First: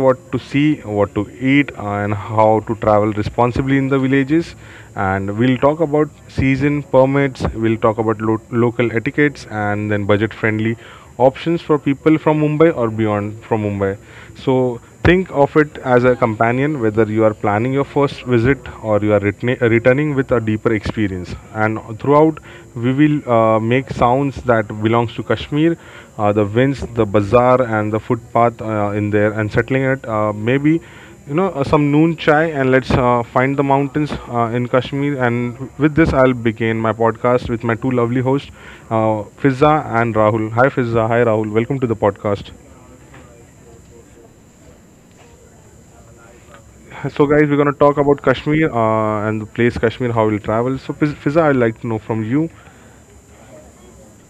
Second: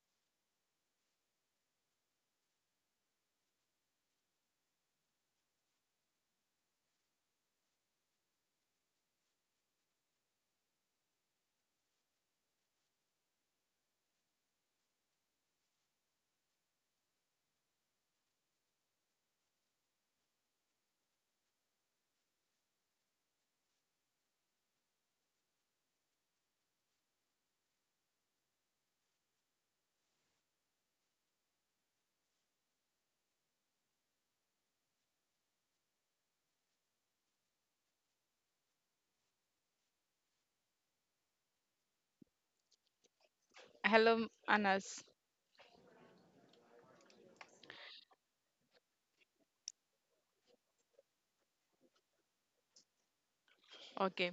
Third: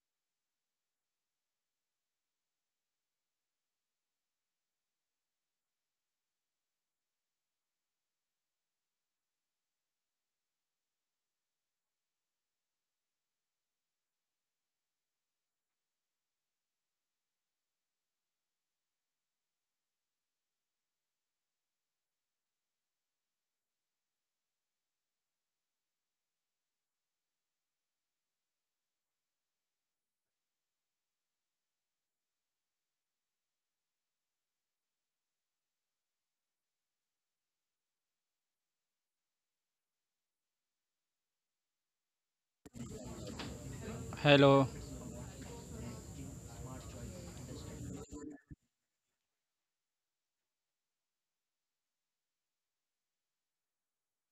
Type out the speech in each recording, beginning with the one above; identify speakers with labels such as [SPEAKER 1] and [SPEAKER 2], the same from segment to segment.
[SPEAKER 1] what to see, what to eat, and how to travel responsibly in the villages. And we'll talk about season permits, we'll talk about local etiquettes, and then budget friendly options for people from Mumbai or beyond from Mumbai. Think of it as a companion, whether you are planning your first visit or you are returning with a deeper experience. And throughout, we will make sounds that belongs to Kashmir, the winds, the bazaar, and the footpath in there, and settling it. Maybe you know some noon chai, and let's find the mountains in Kashmir. And with this, I'll begin my podcast with my two lovely hosts, Fizza and Rahul. Hi, Fizza. Hi, Rahul. Welcome to the podcast.
[SPEAKER 2] Hello,
[SPEAKER 3] Hello,
[SPEAKER 2] Anas.
[SPEAKER 1] So, guys, we're gonna talk about Kashmir and the place Kashmir, how we'll travel. So, Fiza, I'd like to know from you.
[SPEAKER 2] Okay.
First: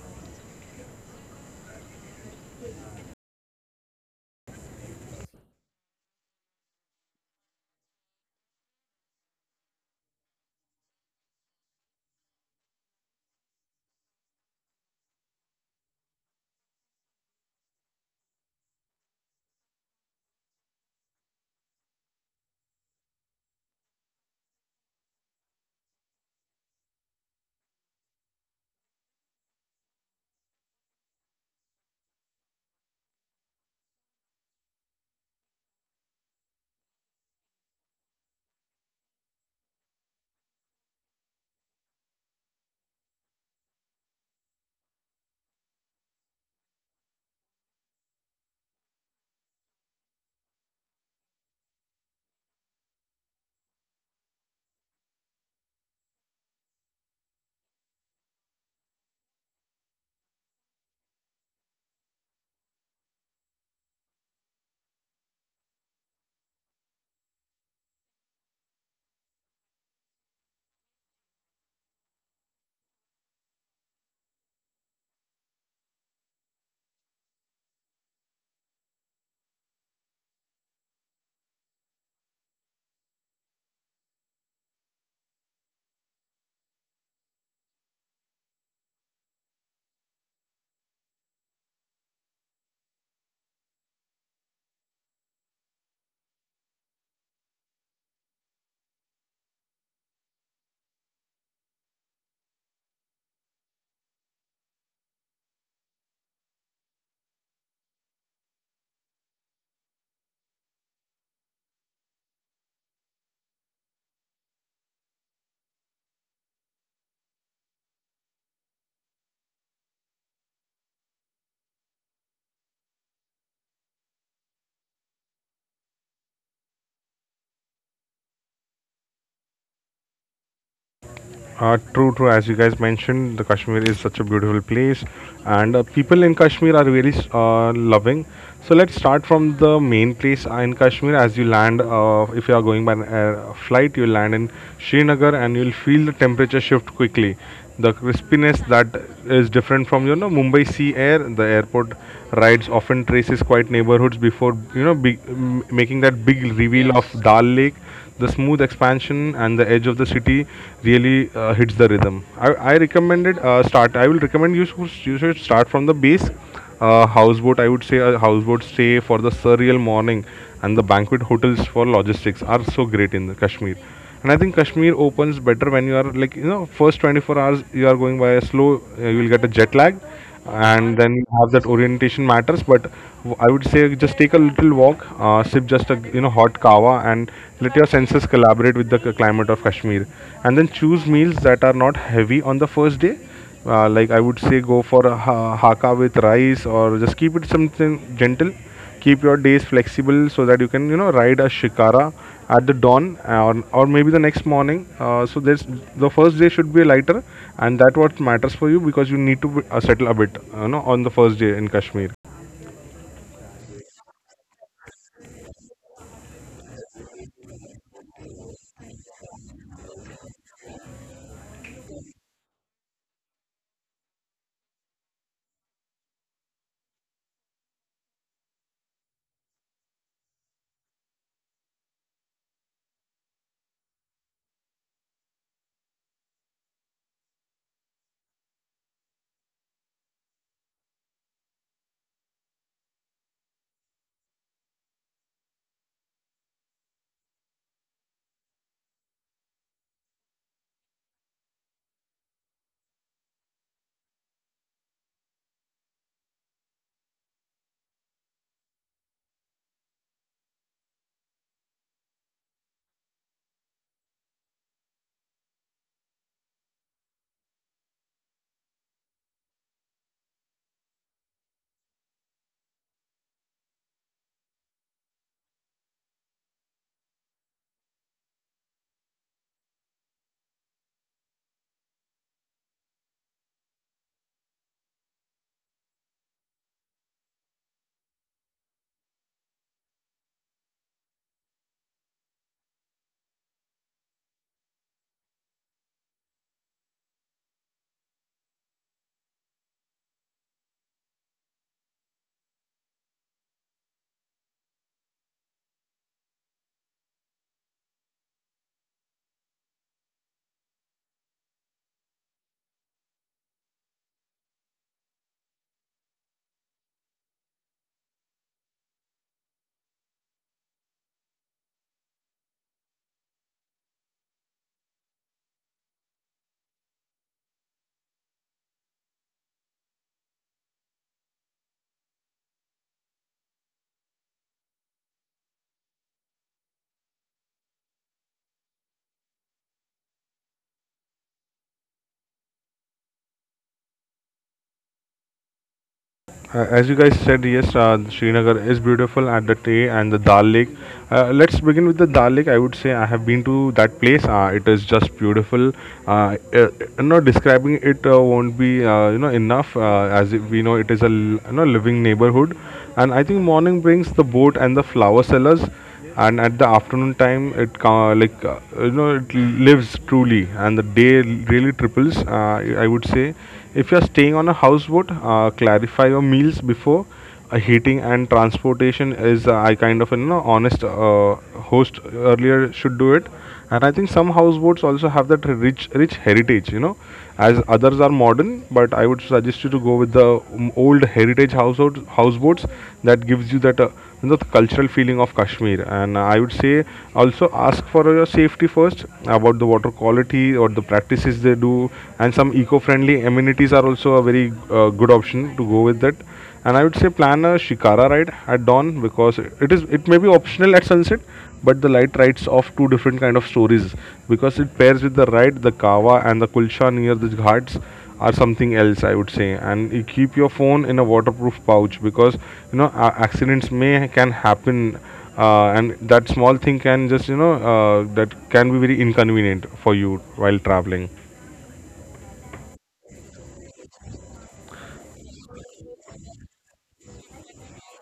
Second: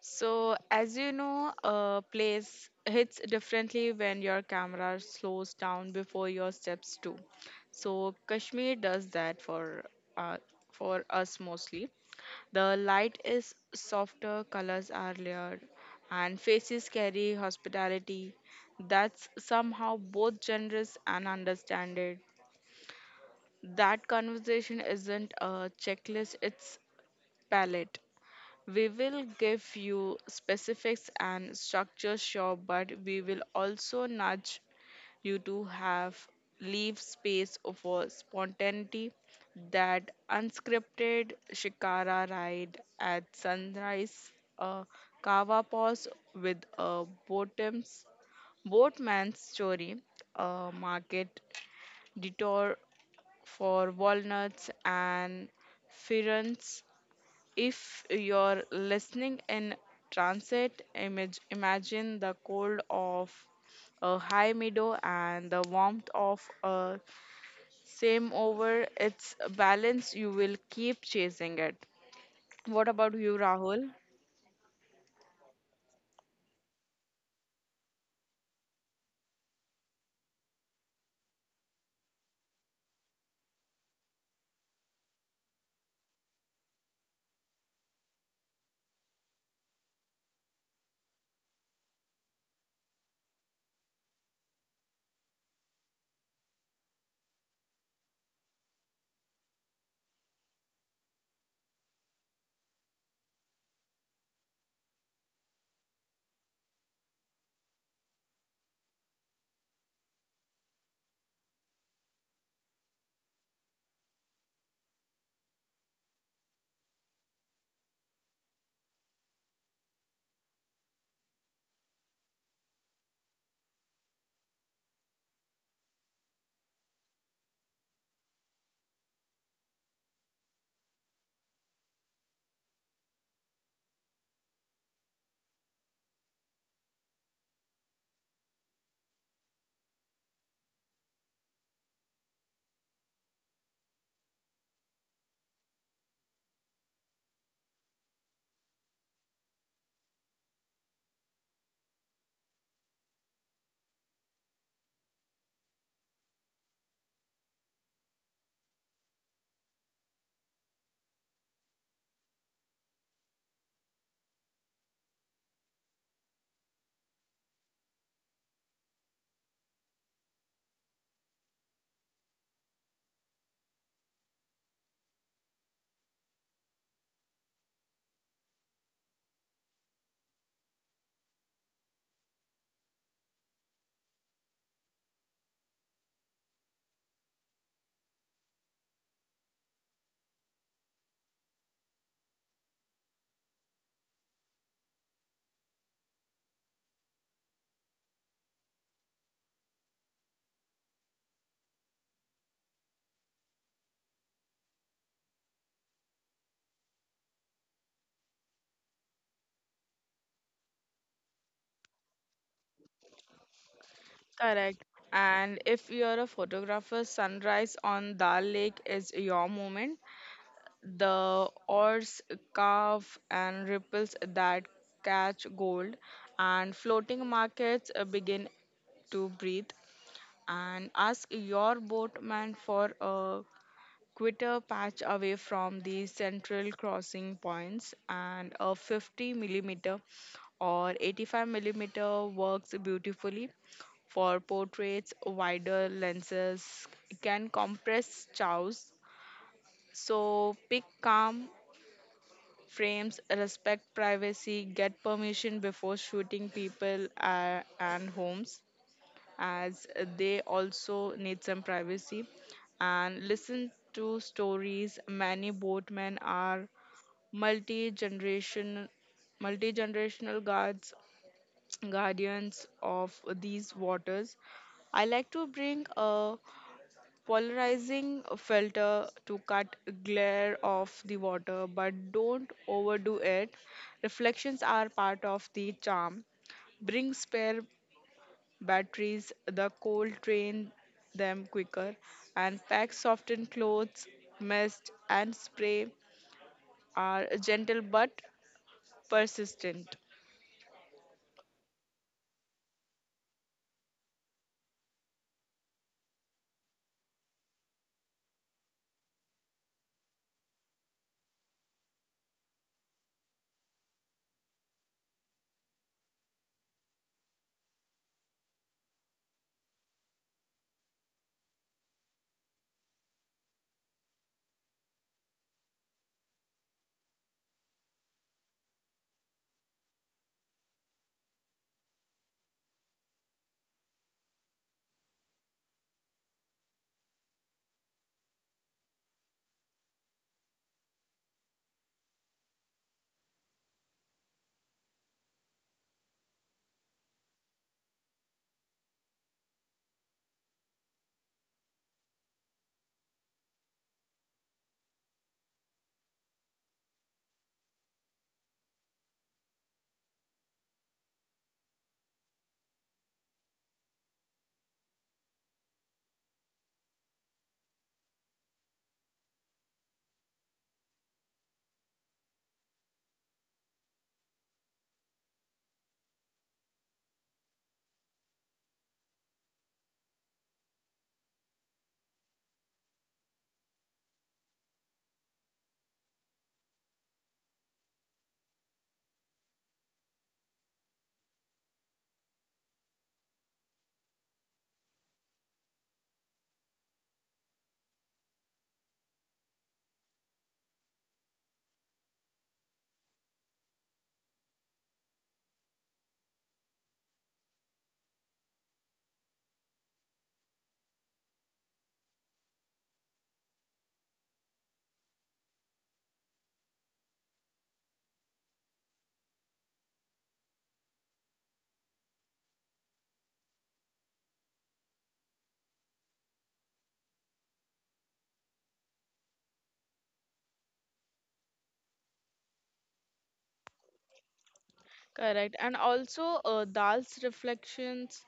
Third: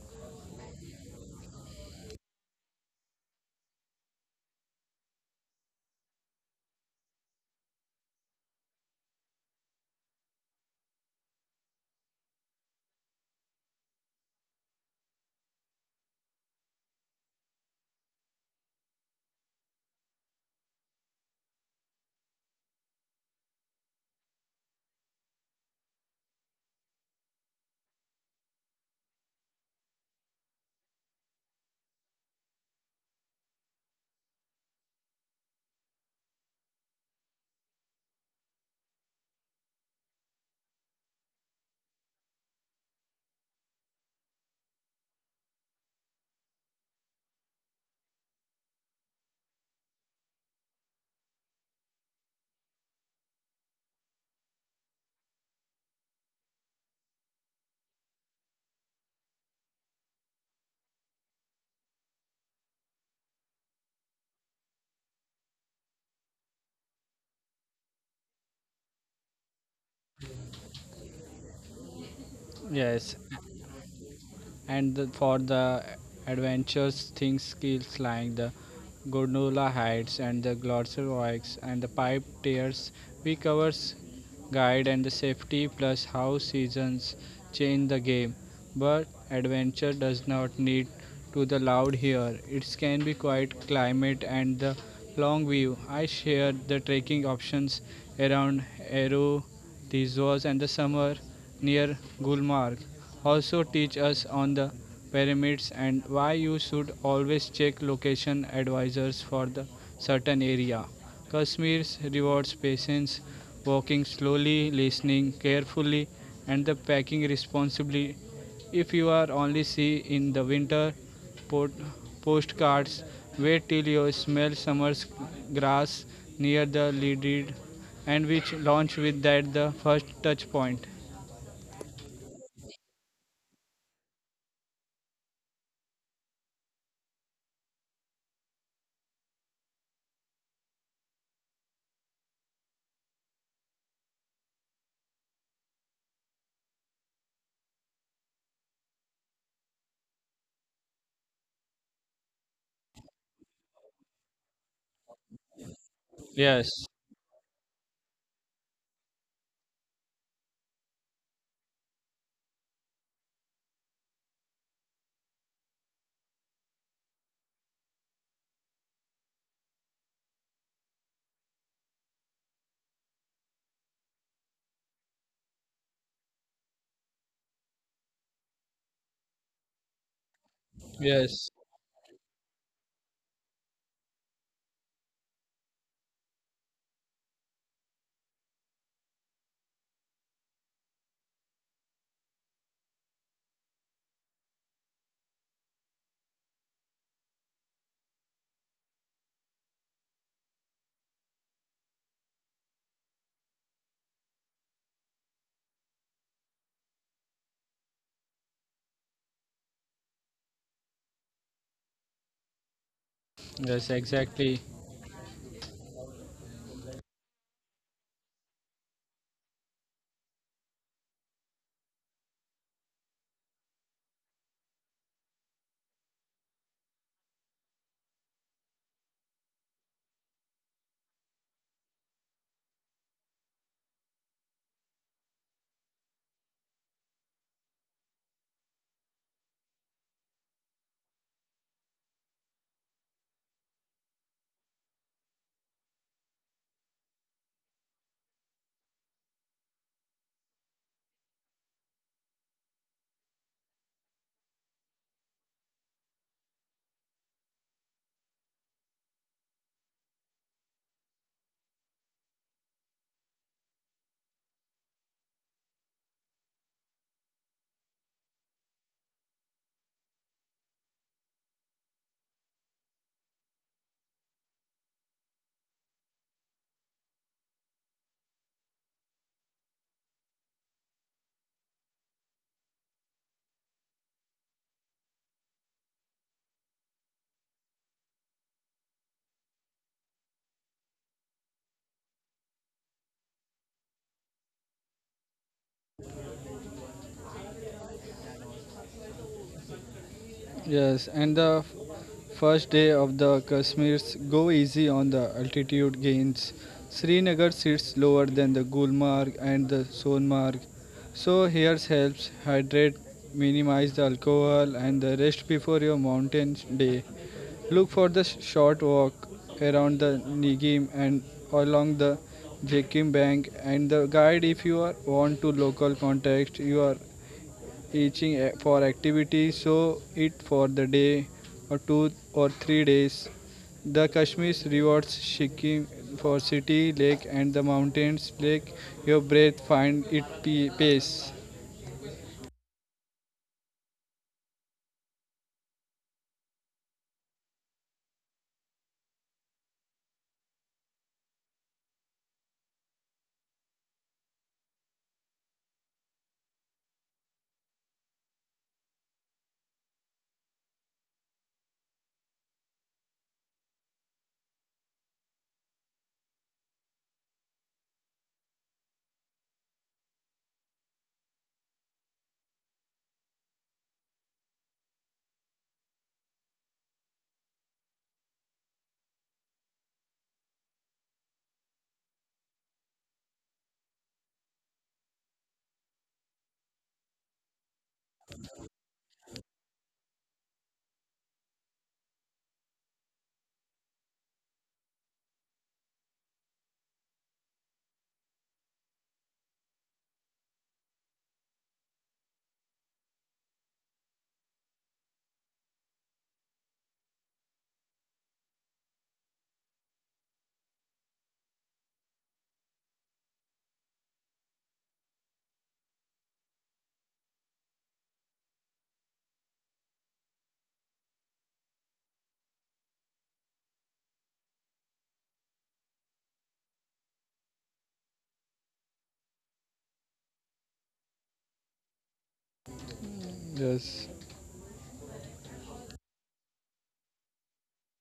[SPEAKER 2] So, as you know, a place hits differently when your camera slows down before your steps too. So, Kashmir does that uh, for us mostly. The light is softer, colors are layered, and faces carry hospitality. That's somehow both generous and understanding. That conversation isn't a checklist; it's palette. We will give you specifics and structure, sure, but we will also nudge you to have leave space for spontaneity. That unscripted shikara ride at sunrise, a kava pause with a boatman's story, a market detour for walnuts and ferns. If you're listening in transit, imagine the cold of a high meadow and the warmth of a same over. It's a balance, you will keep chasing it. What about
[SPEAKER 3] yes,
[SPEAKER 2] you, Rahul?
[SPEAKER 3] and the, for the adventures things skills like the gondola hides and the glosser oaks and the pipe tears, we covers guide and the safety plus how seasons change the game. But adventure does not need to the loud here. It can be quiet climate and the long view. I share the trekking options around Aero, Tizos and the summer near Gulmarg. Also teach us on the pyramids and why you should always check location advisors for the certain area. Kashmir rewards patience, walking slowly, listening carefully, and the packing responsibly if you are only see in the winter postcards, wait till you smell summer's grass near the leaded and which launch with that the first touch point.
[SPEAKER 1] True, true. As you guys mentioned, the Kashmir is such a beautiful place, and people in Kashmir are very loving. So let's start from the main place in Kashmir. As you land, if you are going by an air flight, you land in Srinagar, and you'll feel the temperature shift quickly. The crispiness that is different from you know Mumbai sea air. The airport rides often traces quiet neighborhoods before you know big, making that big
[SPEAKER 3] Yes,
[SPEAKER 1] reveal of Yes. Dal Lake, the smooth expansion and the edge of the city really hits the rhythm. I recommended start. I will recommend you should start from the base. Houseboat, I would say a houseboat stay for the surreal morning and the banquet hotels for logistics are so great in the Kashmir. And I think Kashmir opens better when you are like you know first 24 hours you are going by a slow. You will get a jet lag, and then you
[SPEAKER 3] yes,
[SPEAKER 1] have that orientation matters, but I would say just take a little walk, sip just a you know hot kawa, and let your senses collaborate with the climate of Kashmir. And then choose meals that are not heavy on the first day, like I would say go for a haka with rice or just keep it something gentle. Keep your days flexible so that you can you know ride a shikara at the dawn, or maybe the next morning, so there's, the first day should be lighter, and that what matters for you because you need to settle a bit you know on the first day in Kashmir.
[SPEAKER 3] yes, exactly.
[SPEAKER 2] Correct. And if you're a photographer, sunrise on Dal Lake is your moment. The oars carve and ripples that catch gold, and floating markets begin to breathe. And ask your boatman for a quitter patch away from the central crossing points, and a 50 mm millimeter or 85 mm millimeter works beautifully for portraits. Wider lenses can compress chows, so pick calm frames, respect privacy, get permission before shooting people and homes, as they also need some privacy, and listen to stories. Many boatmen are multi-generation, multi-generational guardians of these waters. I like to bring a polarizing filter to cut glare off the water, but don't overdo it. Reflections are part of the charm. Bring spare batteries, the cold train them quicker, and pack softened clothes. Mist and spray are gentle but persistent.
[SPEAKER 3] Yes, and the first day of the Kashmir's go easy on the altitude gains. Srinagar sits lower than the Gulmarg and the Sonmarg, so here helps hydrate, minimize the alcohol, and the rest before your mountain day. Look for the short walk around the Nigim and along the Jekim bank and the guide if you are want to local context you are eaching for activity, so eat for the day or 2 or 3 days. The Kashmir rewards Sikkim for city, lake, and the mountains. Lake your breath, find it
[SPEAKER 1] As you guys said, yes, Srinagar is beautiful at the Tay and the Dal Lake. Let's begin with the Dal Lake. I would say I have been to that place. It is just beautiful. Uh, uh, Not describing it won't be you know enough, as we know it is a you know living neighborhood, and I think morning brings the boat and the flower sellers, and at the afternoon time it like you know it lives truly, and the day really triples. I would say if you're staying on a houseboat, clarify your meals before, heating and transportation is, I kind of you know honest, host earlier should do it. And I think some houseboats also have that rich heritage you know, as others are modern, but I would suggest you to go with the old heritage household houseboats that gives you that you know, the cultural feeling of Kashmir. And I would say also ask for your safety first about the water quality or the practices they do, and some eco-friendly amenities are also a very good option to go with that. And I would say plan a shikara ride at dawn because it is, it may be optional at sunset, but the light writes off two different kind of stories because it pairs with the right the kawa and the kulcha near the ghats are something else, I would say. And you keep your phone in a waterproof pouch because you know accidents may can happen, and that small thing can just you know that can be very inconvenient for you while traveling.
[SPEAKER 3] yes.
[SPEAKER 2] Correct. And also, Dal's reflections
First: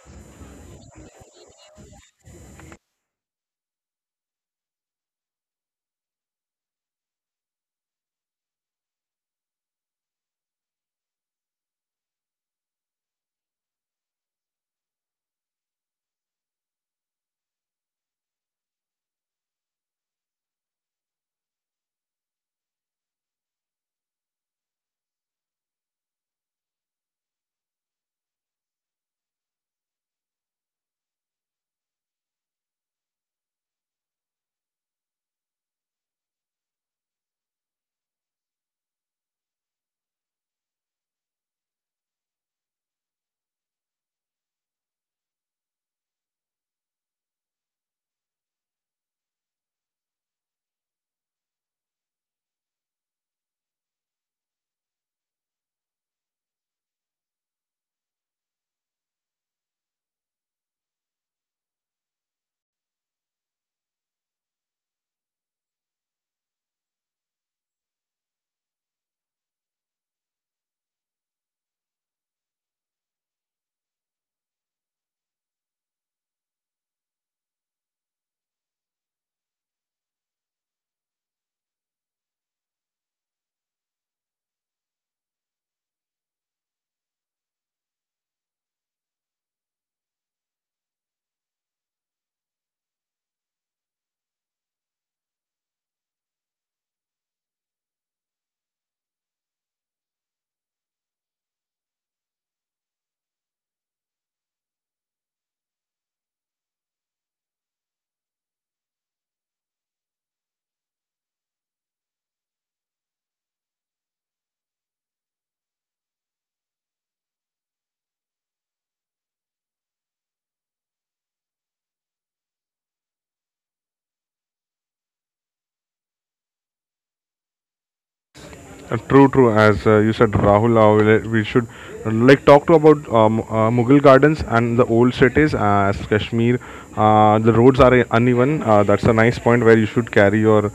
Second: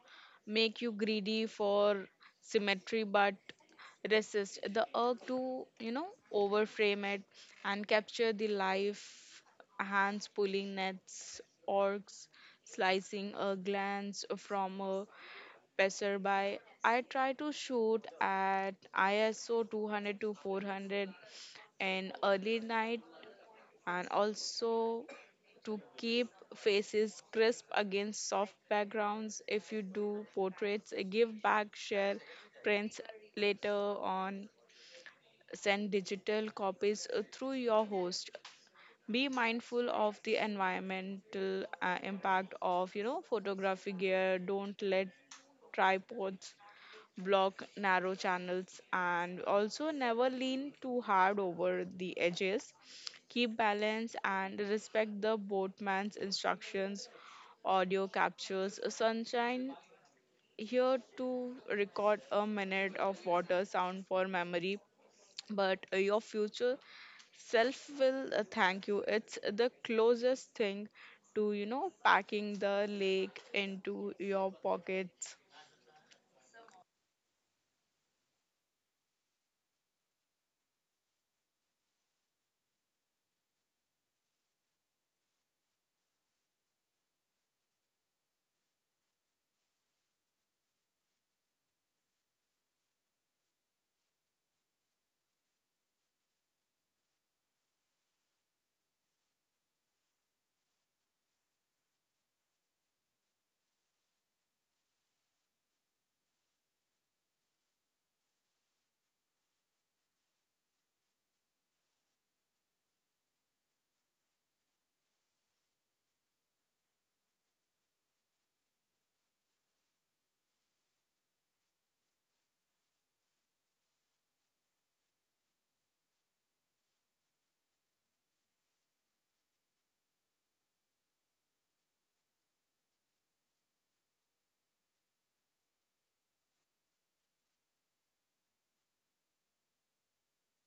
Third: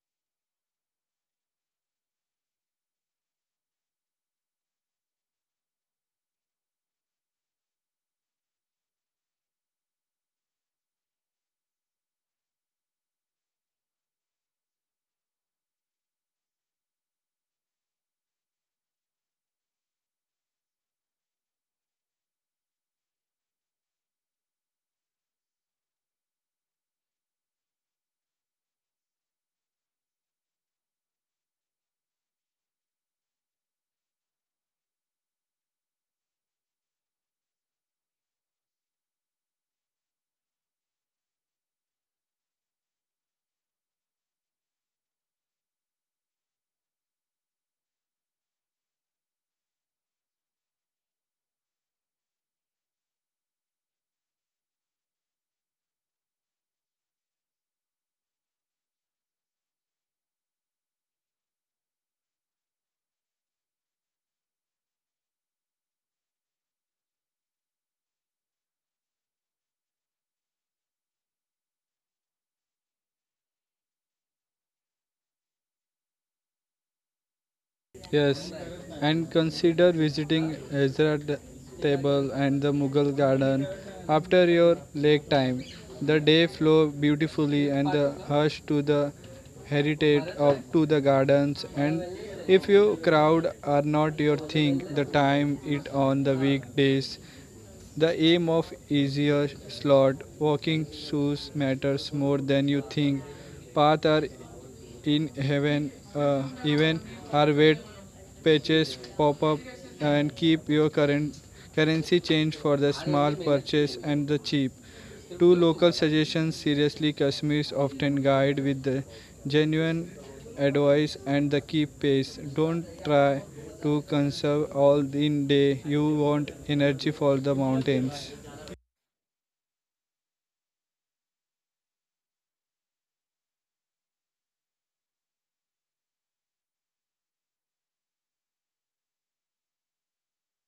[SPEAKER 2] make you greedy for symmetry, but resist the urge to, overframe it, and capture the life: hands pulling nets, orcs slicing, a glance from a passerby. I try to shoot at ISO 200 to 400 in early night, and also to keep faces crisp against soft backgrounds. If you do portraits give back, share prints later on, send digital copies through your host. Be mindful of the environmental impact of photography gear. Don't let tripods block narrow channels, and also never lean too hard over the edges. Keep balance and respect the boatman's instructions. Audio captures sunshine here, to record a minute of water sound for memory, but your future self will thank you. It's the closest thing to packing the lake into your pockets.
[SPEAKER 3] Yes, and consider visiting Hazrat Table and the Mughal Garden after your lake time. The day flow beautifully and the hush to the heritage of to the gardens, and if you crowd are not your thing the time it on the weekdays the aim of easier slot walking shoes matters more than you think. Path are in heaven, even are wet pages pop up, and keep your current currency change for the small purchase and the cheap. Two local suggestions seriously Kashmir's often guide with the genuine advice and the keep pace. Don't try to conserve all in day. You want energy for the mountains.
[SPEAKER 1] True, true. As you said, Rahul, we should like talk to about Mughal gardens and the old cities. As Kashmir, the roads are uneven. That's a nice point where you should carry your,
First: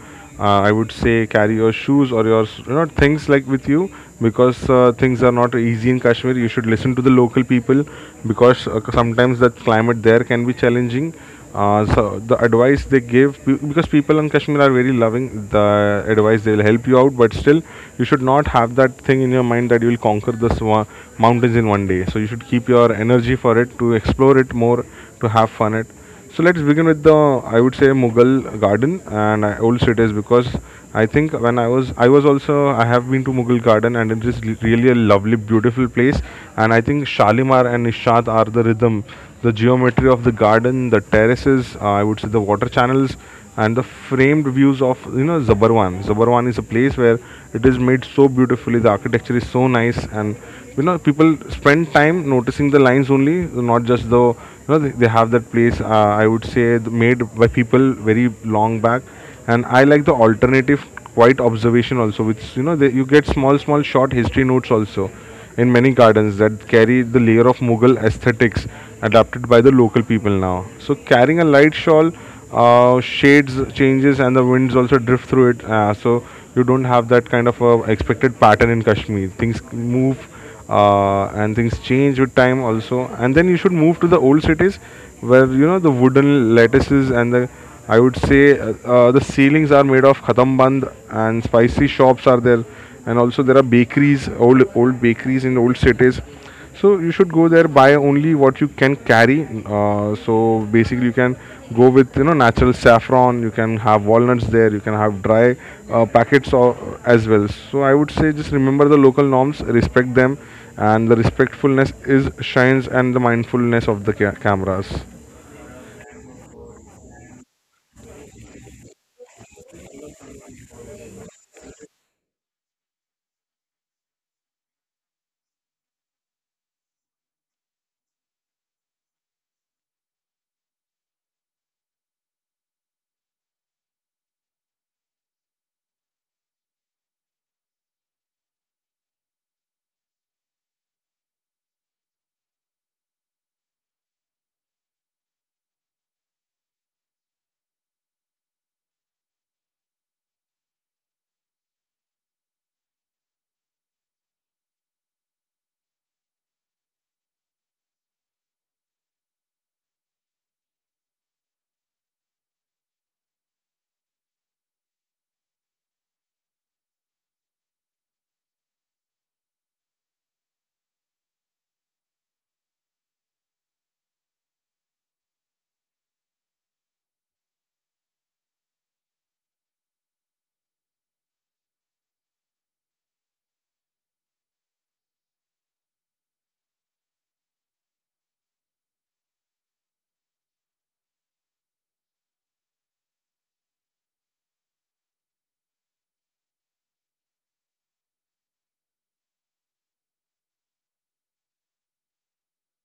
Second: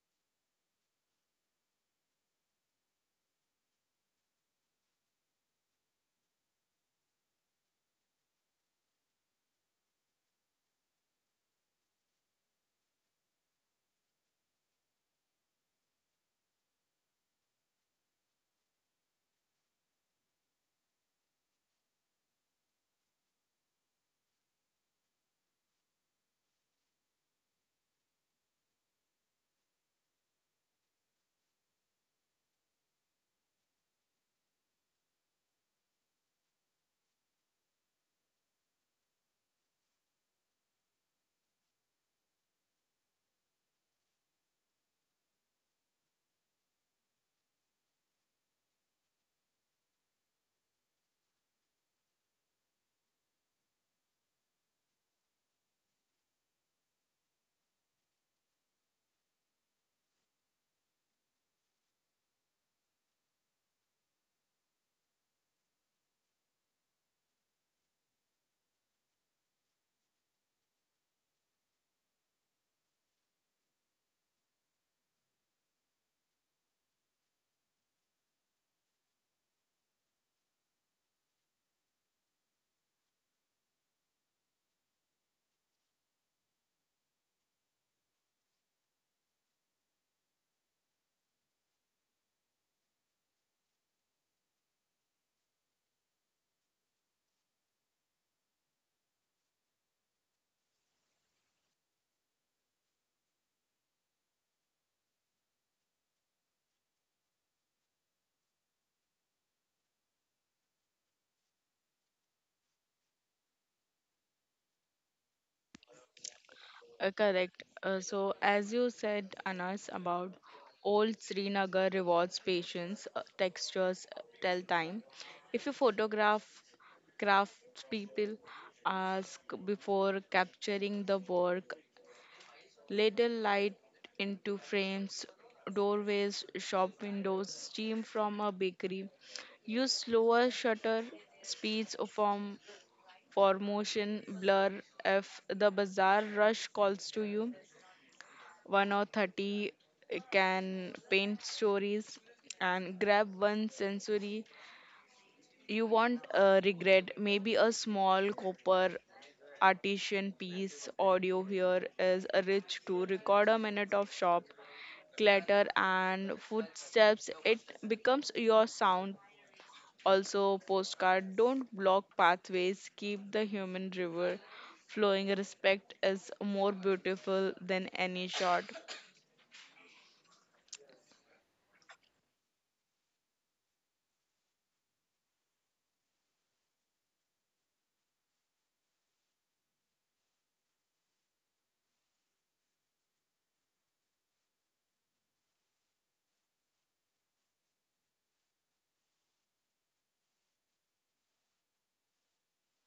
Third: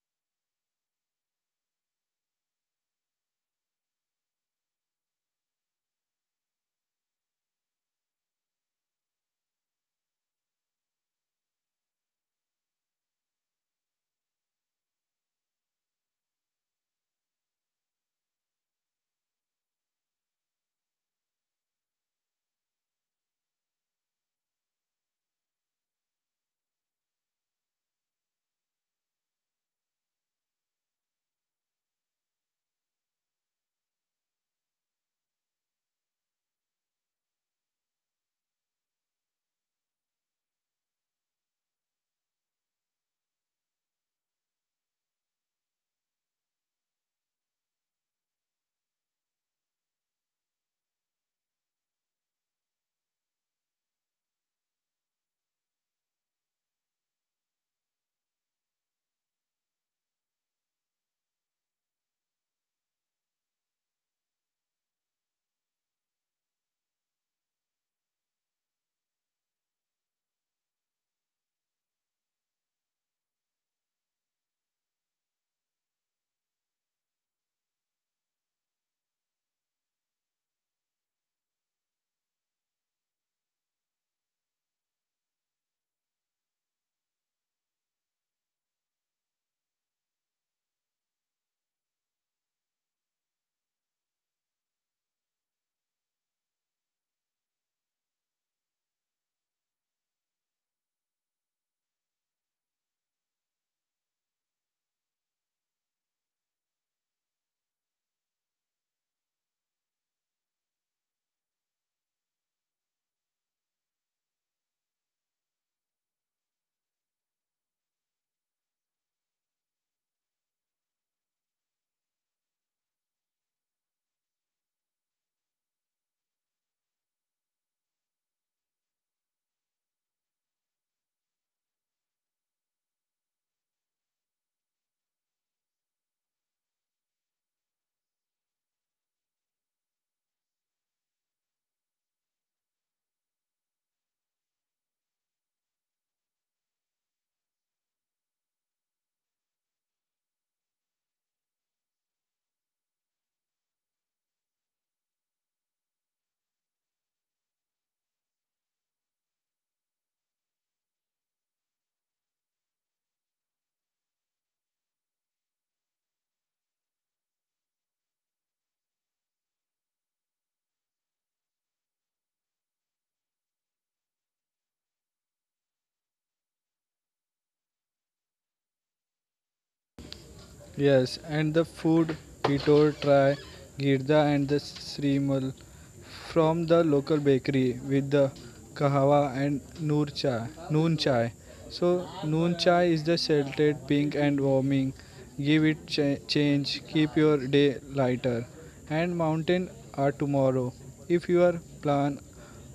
[SPEAKER 1] I would say, carry your shoes or your you know things like with you because things are not easy in Kashmir. You should listen to the local people because sometimes that climate there can be challenging. So the advice they give because people in Kashmir are very loving, the advice they will help you out, but still you should not have that thing in your mind that you will conquer the mountains in 1 day. So you should keep your energy for it to explore it more, to have fun it. So let's begin with the, I would say, Mughal garden and old cities because I think when I was also I have been to Mughal garden and it is really a lovely beautiful place. And I think Shalimar and Nishad are the rhythm, the geometry of the garden, the terraces, I would say the water channels, and the framed views of you know Zabarwan. Zabarwan is a place where it is made so beautifully. The architecture is so nice, and you know people spend time noticing the lines only, not just the you know they have that place. I would say made by people very long back. And I like the alternative quiet observation also, which you know they, you get small short history notes also in many gardens that carry the layer of Mughal aesthetics adapted by the local people now. So carrying a light shawl, shades changes and the winds also drift through it, so you don't have that kind of expected pattern in Kashmir, things move, and things change with time also. And then you should move to the old cities where you know the wooden lattices and the, I would say, the ceilings are made of khatamband and spicy shops are there. And also there are bakeries, old bakeries in old cities. So you should go there, buy only what you can carry, so basically you can go with you know natural saffron, you can have walnuts there, you can have dry packets or, as well. So I would say just remember the local norms, respect them, and the respectfulness is shines, and the mindfulness of the cameras.
[SPEAKER 2] Correct. So, as you said, Anas, about old Srinagar, rewards patience, textures, tell time. If you photograph craftspeople, ask before capturing the work. Ladle light into frames, doorways, shop windows, steam from a bakery. Use slower shutter speeds from for motion blur. If the bazaar rush calls to you, one or 30 can paint stories, and grab one sensory you won't regret, maybe a small copper artisan piece. Audio here is a rich, to record a minute of shop clatter and footsteps. It becomes your sound, also postcard. Don't block pathways, keep the human river flowing. Respect is more beautiful than any shot.
[SPEAKER 3] Yes, and the food he told try girda and the srimal from the local bakery with the kahawa and noor chai, noon chai. So noon chai is the sheltered pink and warming. Give it change, keep your day lighter. And mountain are tomorrow. If your plan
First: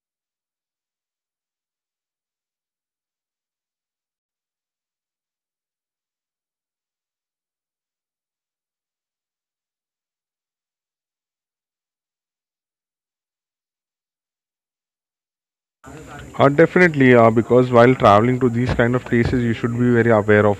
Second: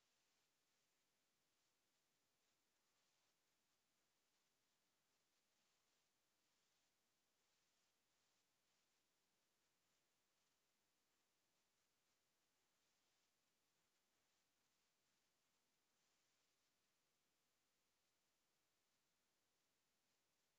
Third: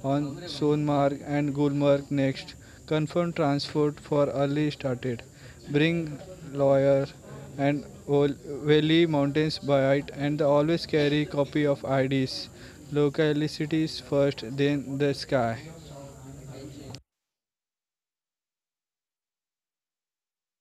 [SPEAKER 3] on Sonmarg and Gulmarg next. Confirm transport for early started. Bring lawyer and Valley Mountains by it and always carry copy of IDs. Localities first, then the sky.
[SPEAKER 1] Definitely, because while traveling to these kind of places, you should be very aware of,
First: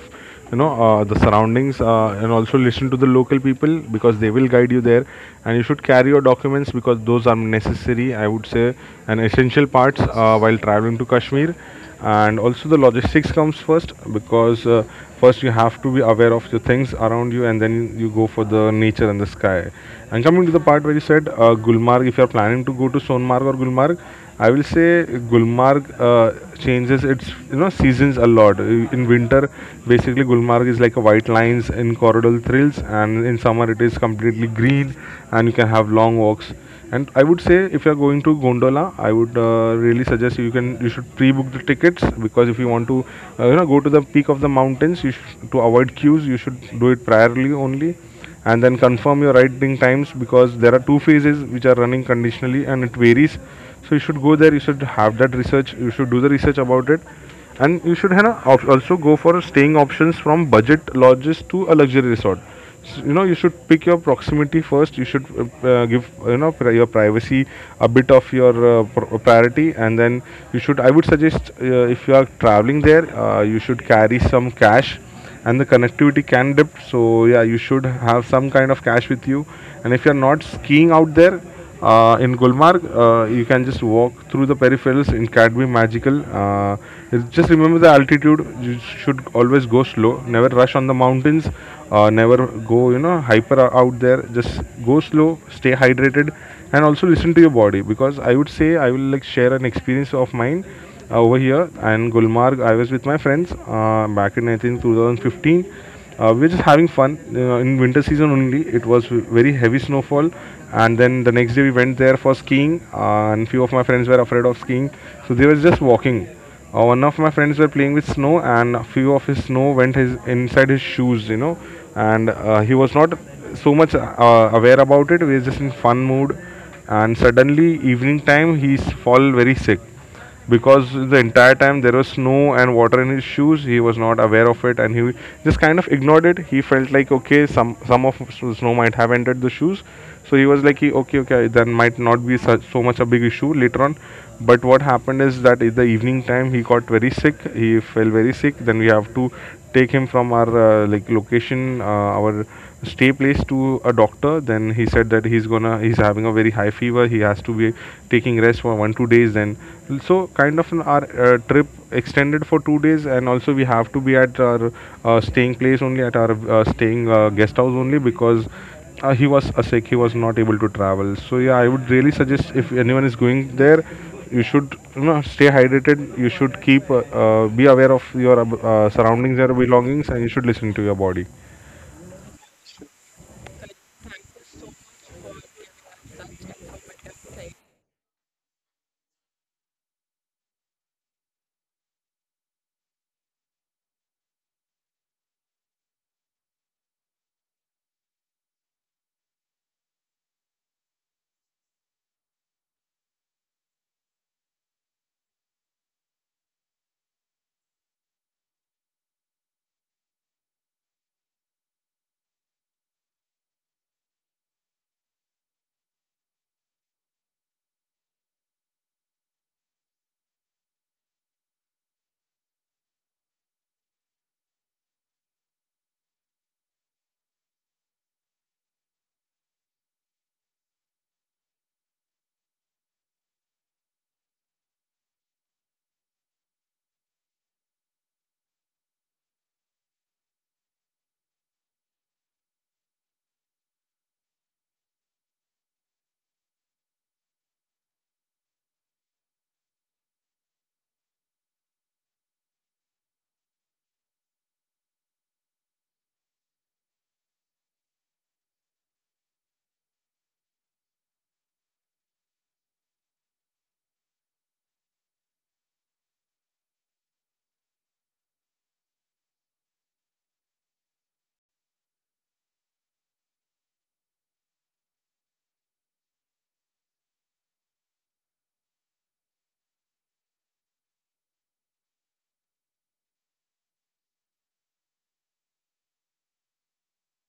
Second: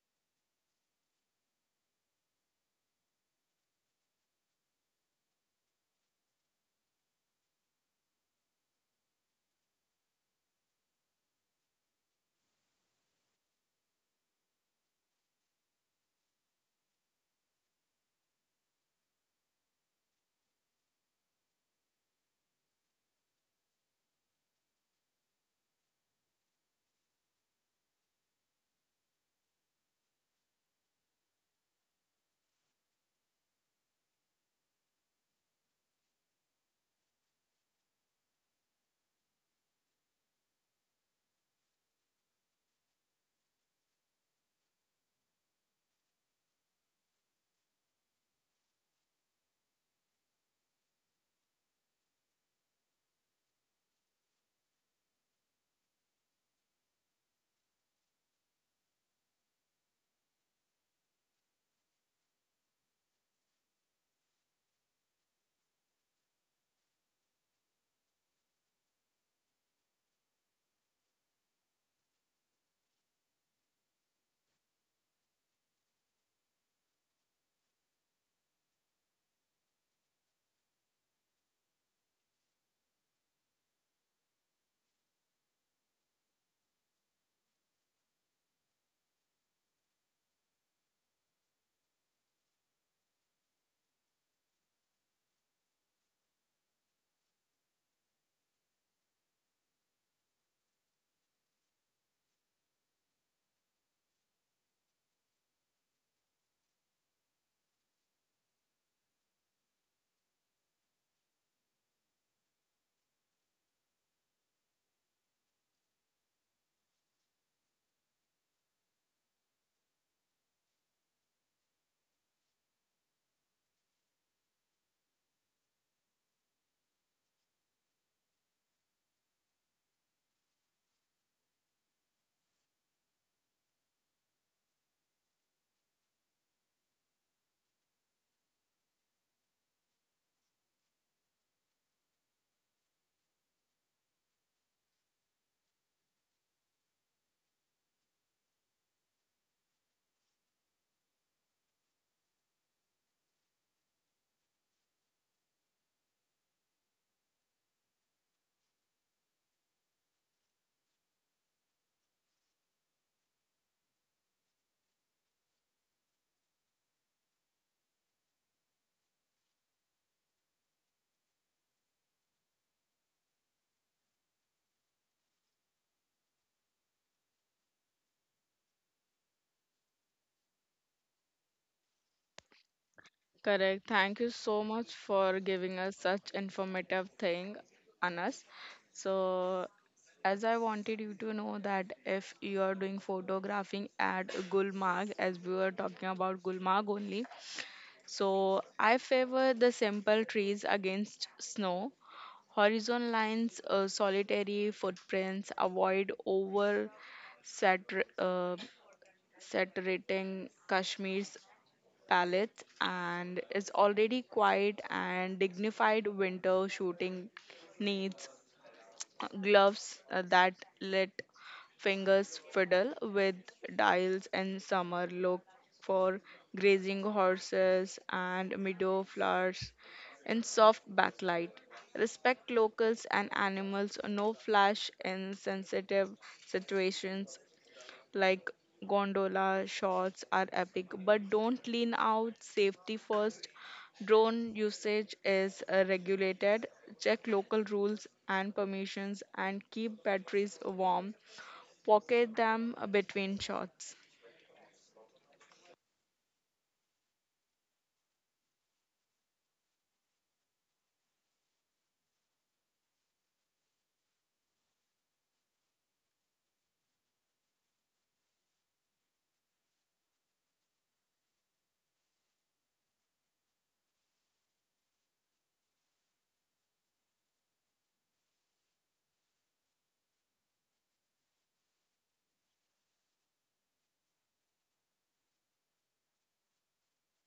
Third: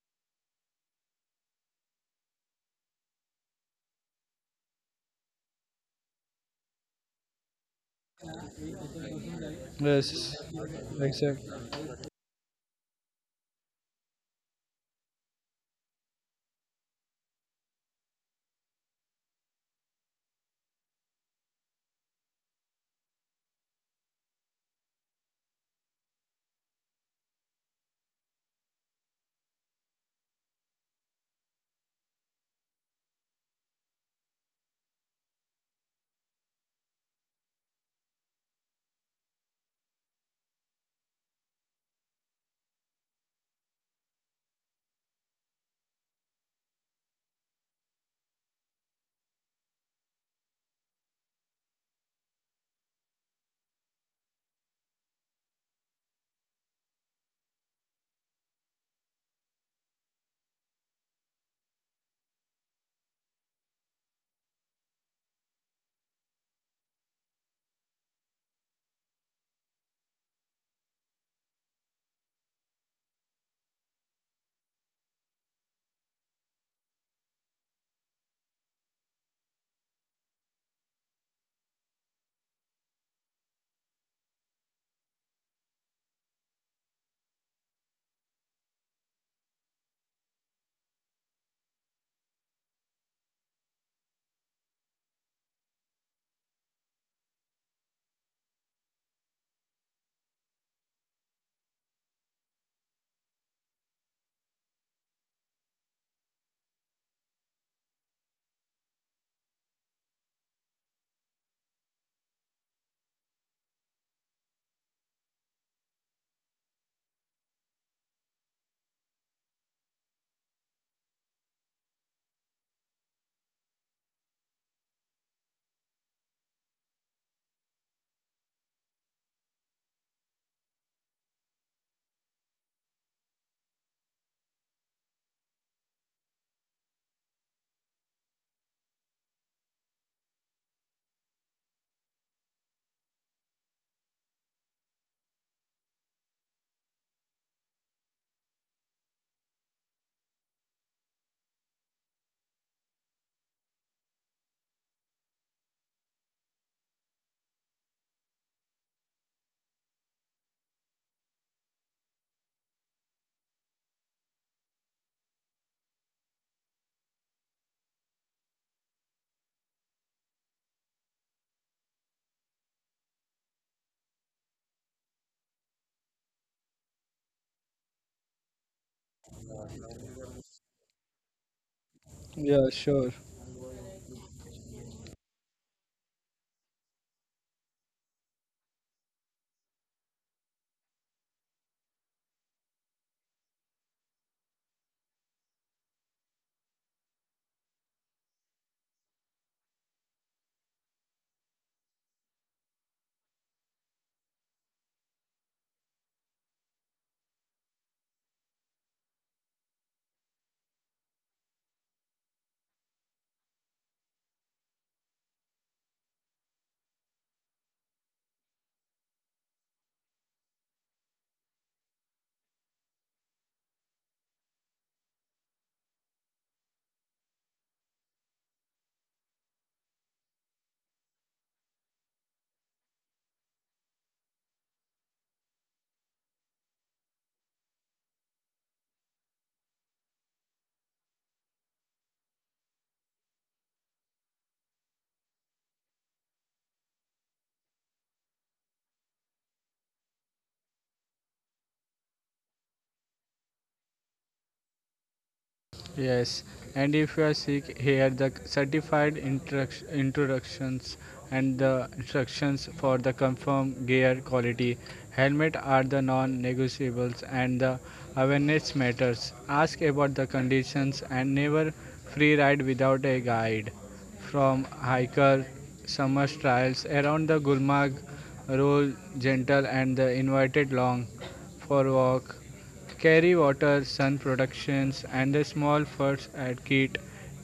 [SPEAKER 1] you know, the surroundings and also listen to the local people because they will guide you there. And you should carry your documents because those are necessary, I would say, and essential parts
[SPEAKER 3] Yes,
[SPEAKER 1] while traveling to Kashmir.
[SPEAKER 3] exactly.
[SPEAKER 1] And also the logistics comes first because first you have to be aware of the things around you and then you go for the nature and the sky. And coming to the part where you said Gulmarg, if you are planning to go to Sonmarg or Gulmarg, I will say Gulmarg changes its you know seasons a lot. In winter, basically Gulmarg is like a white lines in coral thrills, and in summer it is completely green, and you can have long walks. And I would say if you are going to Gondola, I would really suggest you should pre-book the tickets because if you want to go to the peak of the mountains, you should, to avoid queues, you should do it priorly only and then confirm your writing times, because there are two phases which are running conditionally and it varies. So you should go there, you should do the research about it, and you should have also go for staying options from budget lodges to a luxury resort. You should pick your proximity first. You should give your privacy a bit of your priority, and then you should I would suggest if you are traveling there, you should carry some cash, and the connectivity can dip, so yeah, you should have some kind of cash with you. And if you're not skiing out there, in Gulmarg, you can just walk through the peripherals. It can be magical. Just remember the altitude. You should always go slow. Never rush on the mountains. Never go, you know, hyper out there. Just go slow. Stay hydrated, and also listen to your body. Because I would say I will like share an experience of mine over here and Gulmarg. I was with my friends back in I think 2015. We were just having fun in winter season only. It was very heavy snowfall, and then the next day we went there for skiing. And few of my friends were afraid of skiing, so they were just walking. One of my friends were playing with snow, and a few of his snow went his inside his shoes, you know, and he was not so much aware about it. We were just in fun mood, and suddenly evening time he's fall very sick, because the entire time there was snow and water in his shoes. He was not aware of it, and he just kind of ignored it. He felt like, okay, some of snow might have entered the shoes, so he was like, okay, okay, then might not be such, so much a big issue later on. But what happened is that in the evening time he got very sick, he fell very sick. Then we have to take him from our like location, our stay placed to a doctor. Then he said that he's having a very high fever. He has to be taking rest for 1 2 days. Then so kind of an, our trip extended for 2 days, and also we have to be at our staying place only, at our staying guest house only, because he was sick. He was not able to travel. So yeah, I would really suggest if anyone is going there, you should you know stay hydrated. You should keep be aware of your surroundings, your belongings, and you should listen to your body.
[SPEAKER 3] Yeah, sure.
[SPEAKER 2] Correct. Thank you so much for giving us such informative thing, Anas. So, as I wanted you to know, that if you are doing photographing at Gulmarg, as we were talking about Gulmarg only, so I favor the simple trees against snow, horizon lines, solitary footprints. Avoid over satur- uh, saturating Kashmir's palette, and is already quiet and dignified. Winter shooting needs gloves that let fingers fiddle with dials. In summer, look for grazing horses and meadow flowers in soft backlight. Respect locals and animals, no flash in sensitive situations. Like, gondola shots are epic, but don't lean out, safety first. Drone usage is regulated, check local rules and permissions, and keep batteries warm, pocket them between shots.
[SPEAKER 3] Yes, and if you are sick, here the certified introductions and the instructions for the confirmed gear quality. Helmet are the non-negotiables, and the awareness matters. Ask about the conditions and never free ride without a guide from hiker summer trails around the Gulmarg roll gentle and the invited long for walk. Carry water sun productions and the small first aid kit.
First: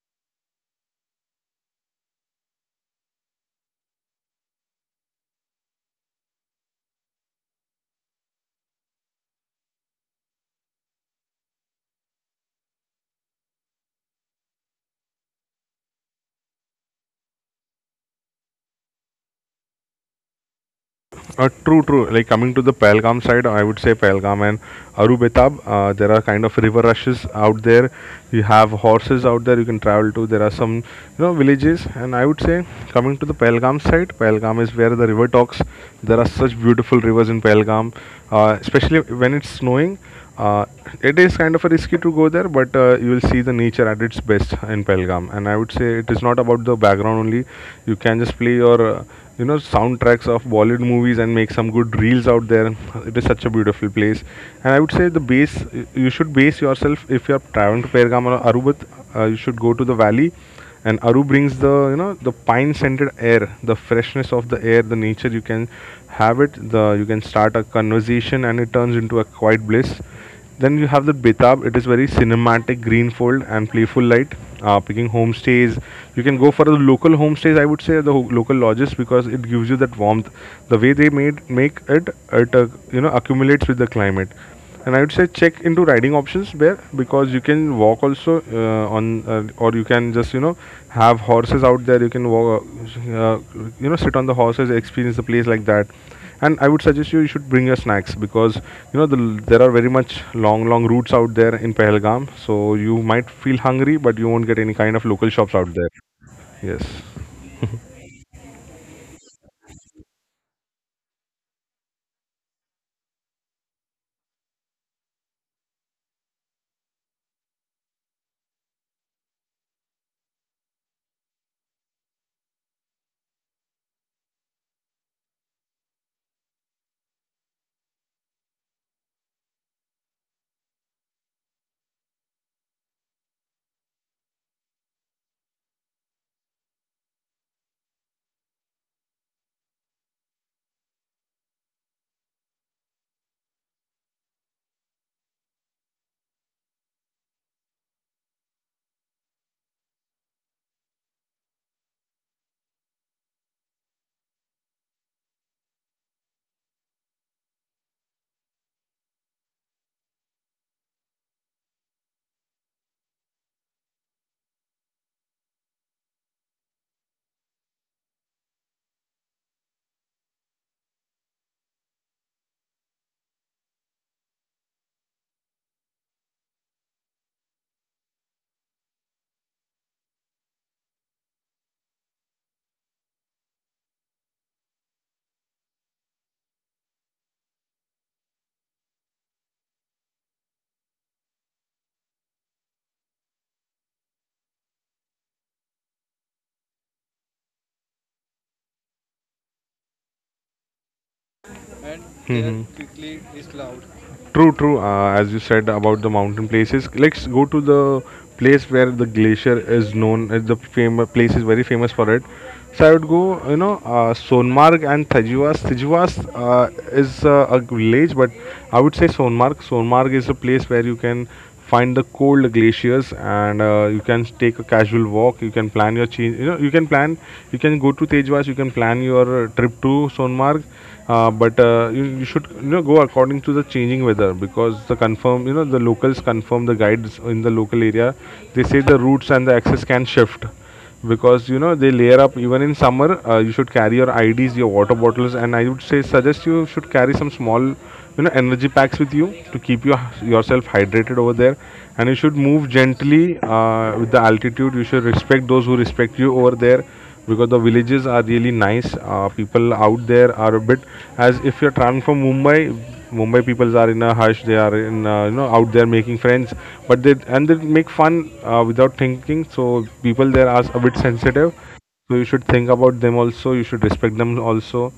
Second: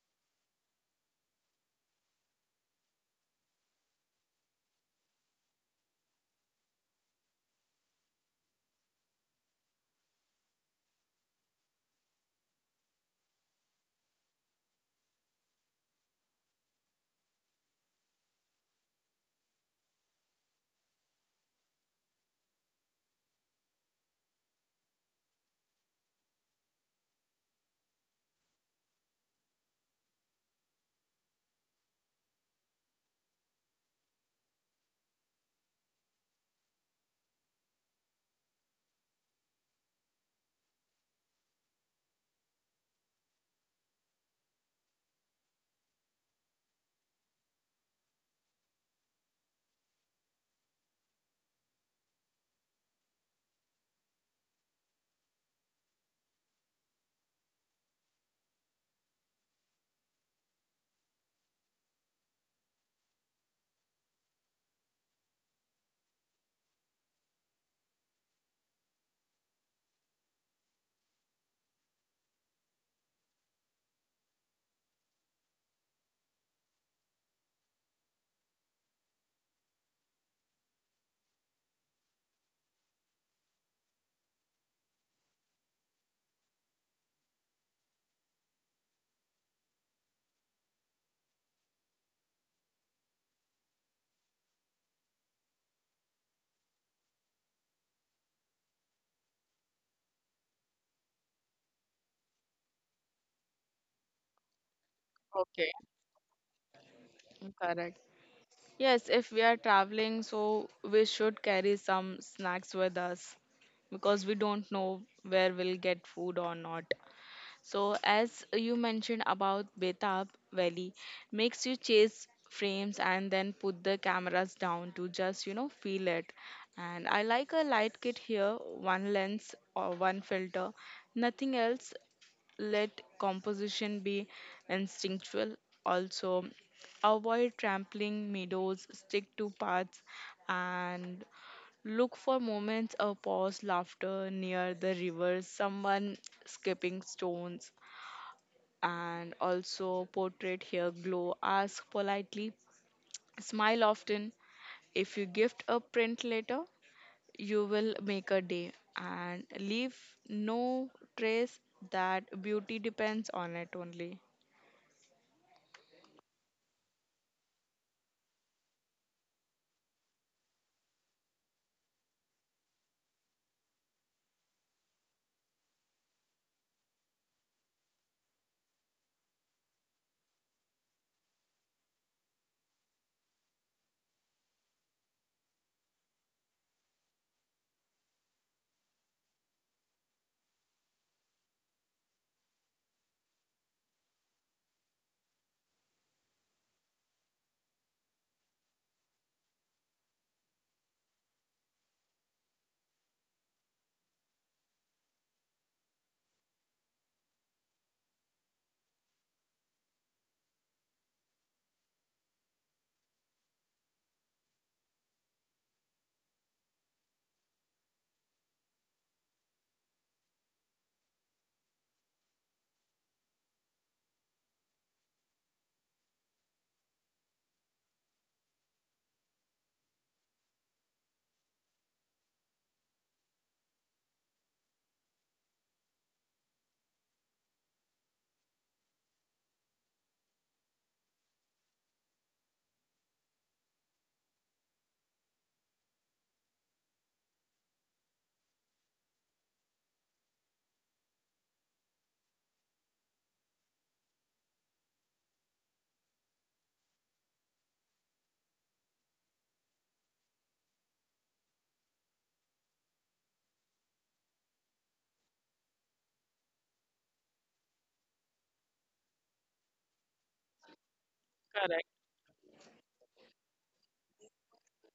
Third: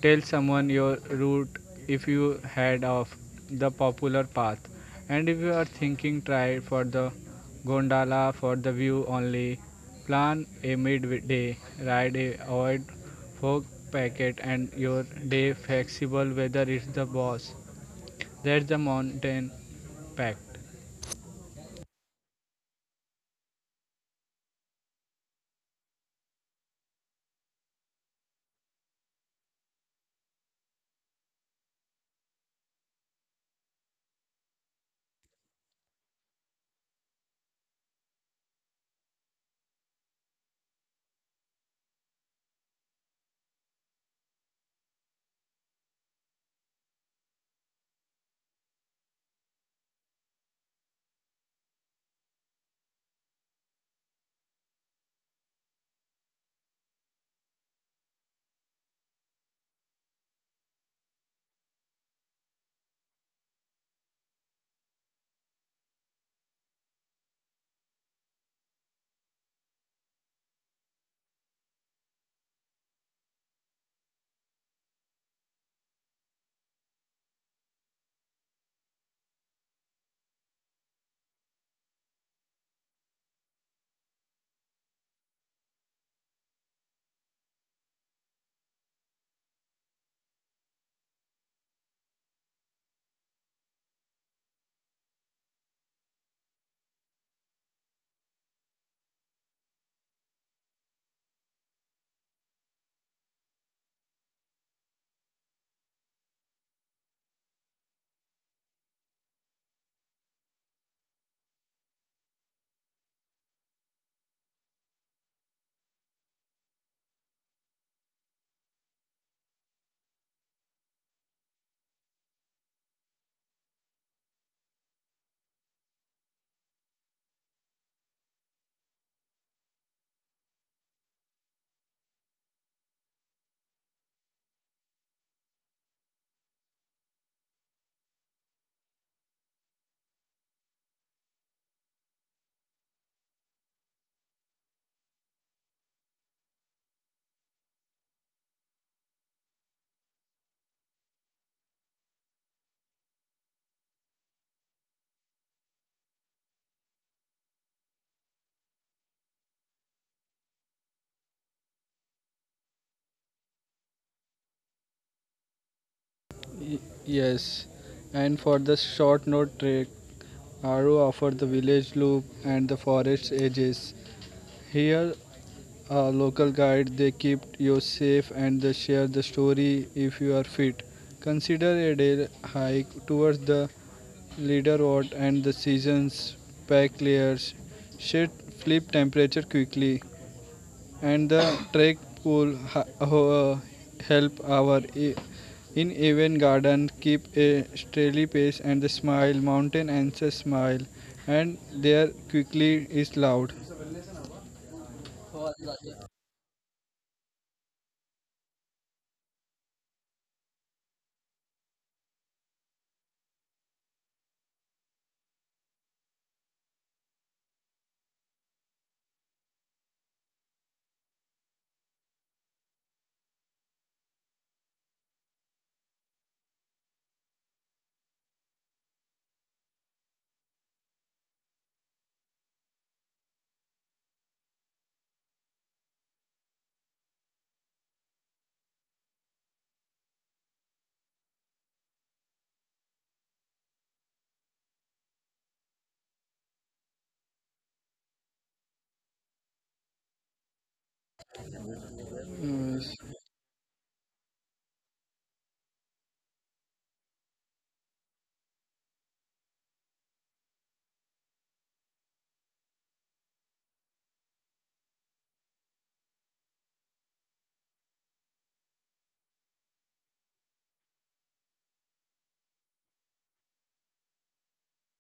[SPEAKER 3] Tell someone your route if you head off the popular path, and if you are thinking try for the gondola for the view only plan a midday ride. Avoid fork packet and your day flexible whether it's the boss. That's the mountain pact.
[SPEAKER 1] True, true. Like coming to the Pahalgam side, I would say Pahalgam and Arubetab. There are kind of river rushes out there. You have horses out there you can travel to. There are some, you know, villages. And I would say coming to the Pahalgam side, Pahalgam is where the river talks. There are such beautiful rivers in Pahalgam, especially when it's snowing. Uh, it is kind of a risky to go there, but you will see the nature at its best in Pelgam. And I would say it is not about the background only. You can just play your soundtracks of Bollywood movies and make some good reels out there. It is such a beautiful place, and I would say the base you should base yourself if you are traveling to Pergam or Arubat. You should go to the valley, and Aru brings the you know the pine scented air, the freshness of the air, the nature you can have it. The You can start a conversation and it turns into a quiet bliss. Then you have the Betab. It is very cinematic, greenfold, and playful light. Picking homestays, you can go for the local homestays. I would say local lodges, because it gives you that warmth. The way they made make it, it accumulates with the climate. And I would say check into riding options there, because you can walk also or you can just you know have horses out there. You can walk, sit on the horses, experience the place like that. And I would suggest you should bring your snacks, because you know there are very much long long routes out there in Pahalgam, so you might feel hungry, but you won't get any kind of local shops out
[SPEAKER 2] Okay,
[SPEAKER 1] there. Yes,
[SPEAKER 2] correct. Yes, if we are traveling, so we should carry some snacks with us, because we don't know where we'll get food or not. So, as you mentioned about Betab Valley, makes you chase frames and then put the cameras down to just, feel it. And I like a light kit here, one lens or one filter, nothing else. Let composition be instinctual. Also, avoid trampling meadows, stick to paths, and look for moments of pause, laughter near the rivers, someone skipping stones. And also portrait here glow, ask politely, smile often. If you gift a print later, you will make a day and leave no trace. That beauty depends on it only.
[SPEAKER 3] Y- yes, and for the short note trek, Aru offered the village loop and the forest edges. Here, a local guide, they keep you safe and they share the story if you are fit. Consider a day hike towards the leader ward and the season's pack layers. Shit, flip temperature quickly and the trek will help our in even garden. Keep a steady pace and the smile mountain answers smile, and there quickly is loud.
[SPEAKER 1] true, true. As you said about the mountain places, let's go to the place where the glacier is known. The famous place is very famous for it. So I would go, you know, Sonmarg and Tajivas uh, is a village, but I would say Sonmarg is a place where you can find the cold glaciers, and you can take a casual walk. You can plan, you can go to Tejwas, you can plan your trip to Sonmarg. But You, you should you know go according to the changing weather, because the locals confirm the guides in the local area. They say the routes and the access can shift, because you know they layer up even in summer. You should carry your IDs, your water bottles, and I would say suggest you should carry some small you know energy packs with you to keep your yourself hydrated over there. And you should move gently with the altitude. You should respect those who respect you over there, because the villages are really nice. People out there are a bit as if you're traveling from Mumbai. Mumbai people are in a hush. They are in out there making friends, but they and they make fun without thinking. So people there are a bit sensitive.
[SPEAKER 2] Correct.
[SPEAKER 1] So you should think about them also. You should respect them also,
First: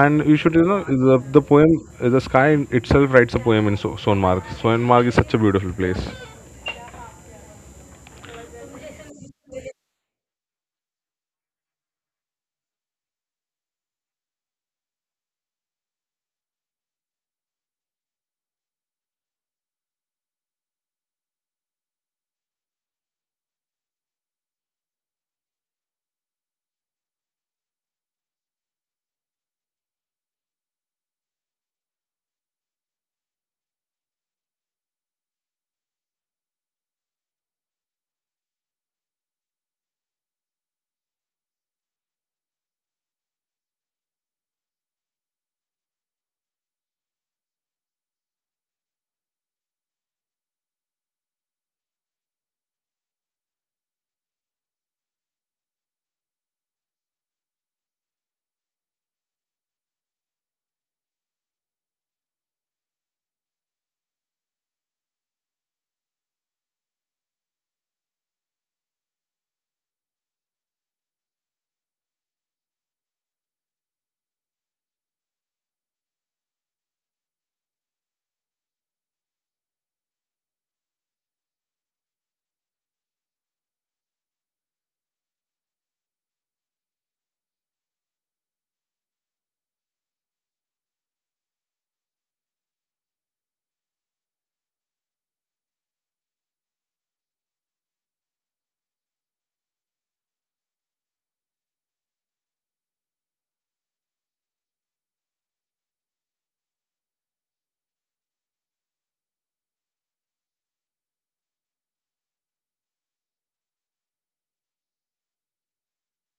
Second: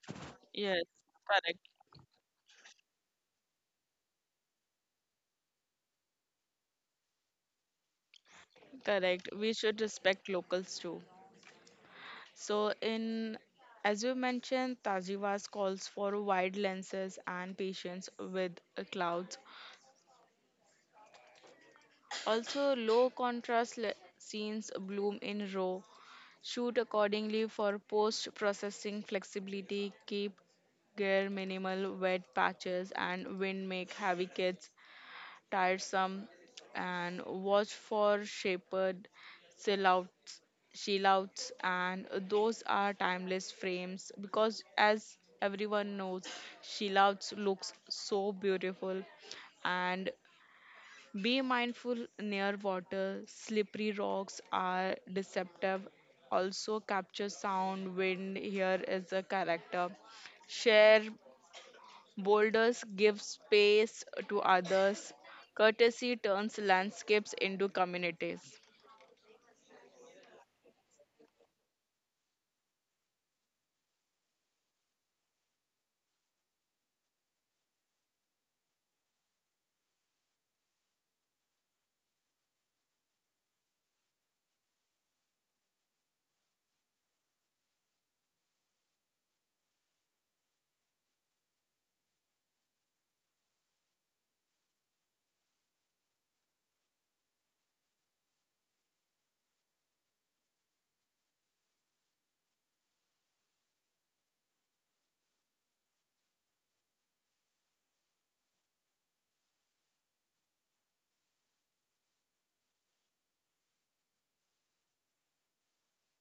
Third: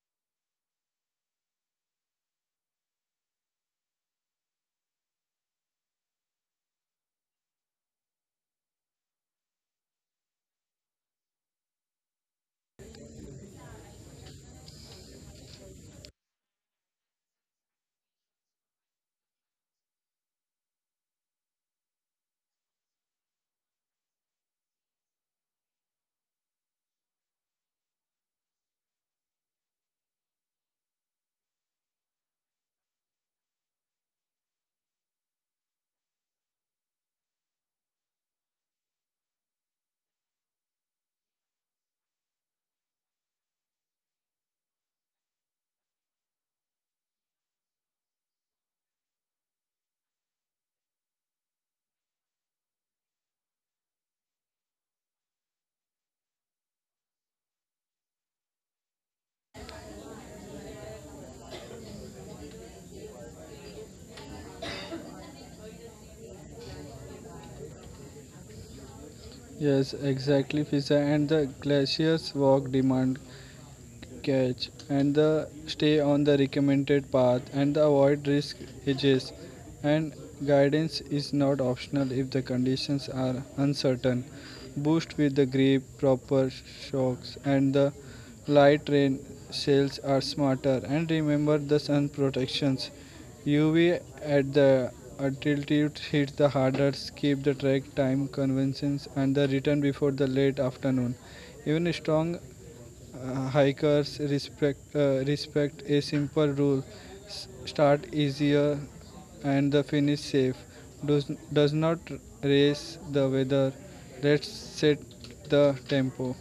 [SPEAKER 1] and you should you
[SPEAKER 2] Yes.
[SPEAKER 1] know the
[SPEAKER 2] Correct.
[SPEAKER 1] poem the sky itself writes a poem in Sonmarg. Sonmarg is such a beautiful place.
[SPEAKER 2] Correct, we should respect locals too. So in as you mentioned, tajivas calls for wide lenses and patience with clouds. Also, low contrast scenes bloom in RAW. Shoot accordingly for post processing flexibility. Keep gear minimal, wet patches and wind make heavy kits tiresome. And watch for shapered silhouettes, silhouettes, and those are timeless frames because, as everyone knows, silhouettes looks so beautiful. And be mindful near water, slippery rocks are deceptive. Also, capture sound, wind here is a character. Share boulders, give space to others. Courtesy turns landscapes into communities.
[SPEAKER 3] Yes, exactly Fisa, and the glaciers walk demand catch and the stay on the recommended path and the avoid risk hedges, and guidance is not optional if the conditions are uncertain. Boost with the grip proper shocks and the light rain sails are smarter, and remember the sun protections UV at the altitude hit the harder. Keep the track time conventions and the return before the late afternoon. Even strong hikers respect respect a simple rule: start easier and the finish safe. Does does not race the weather. Let's set the tempo.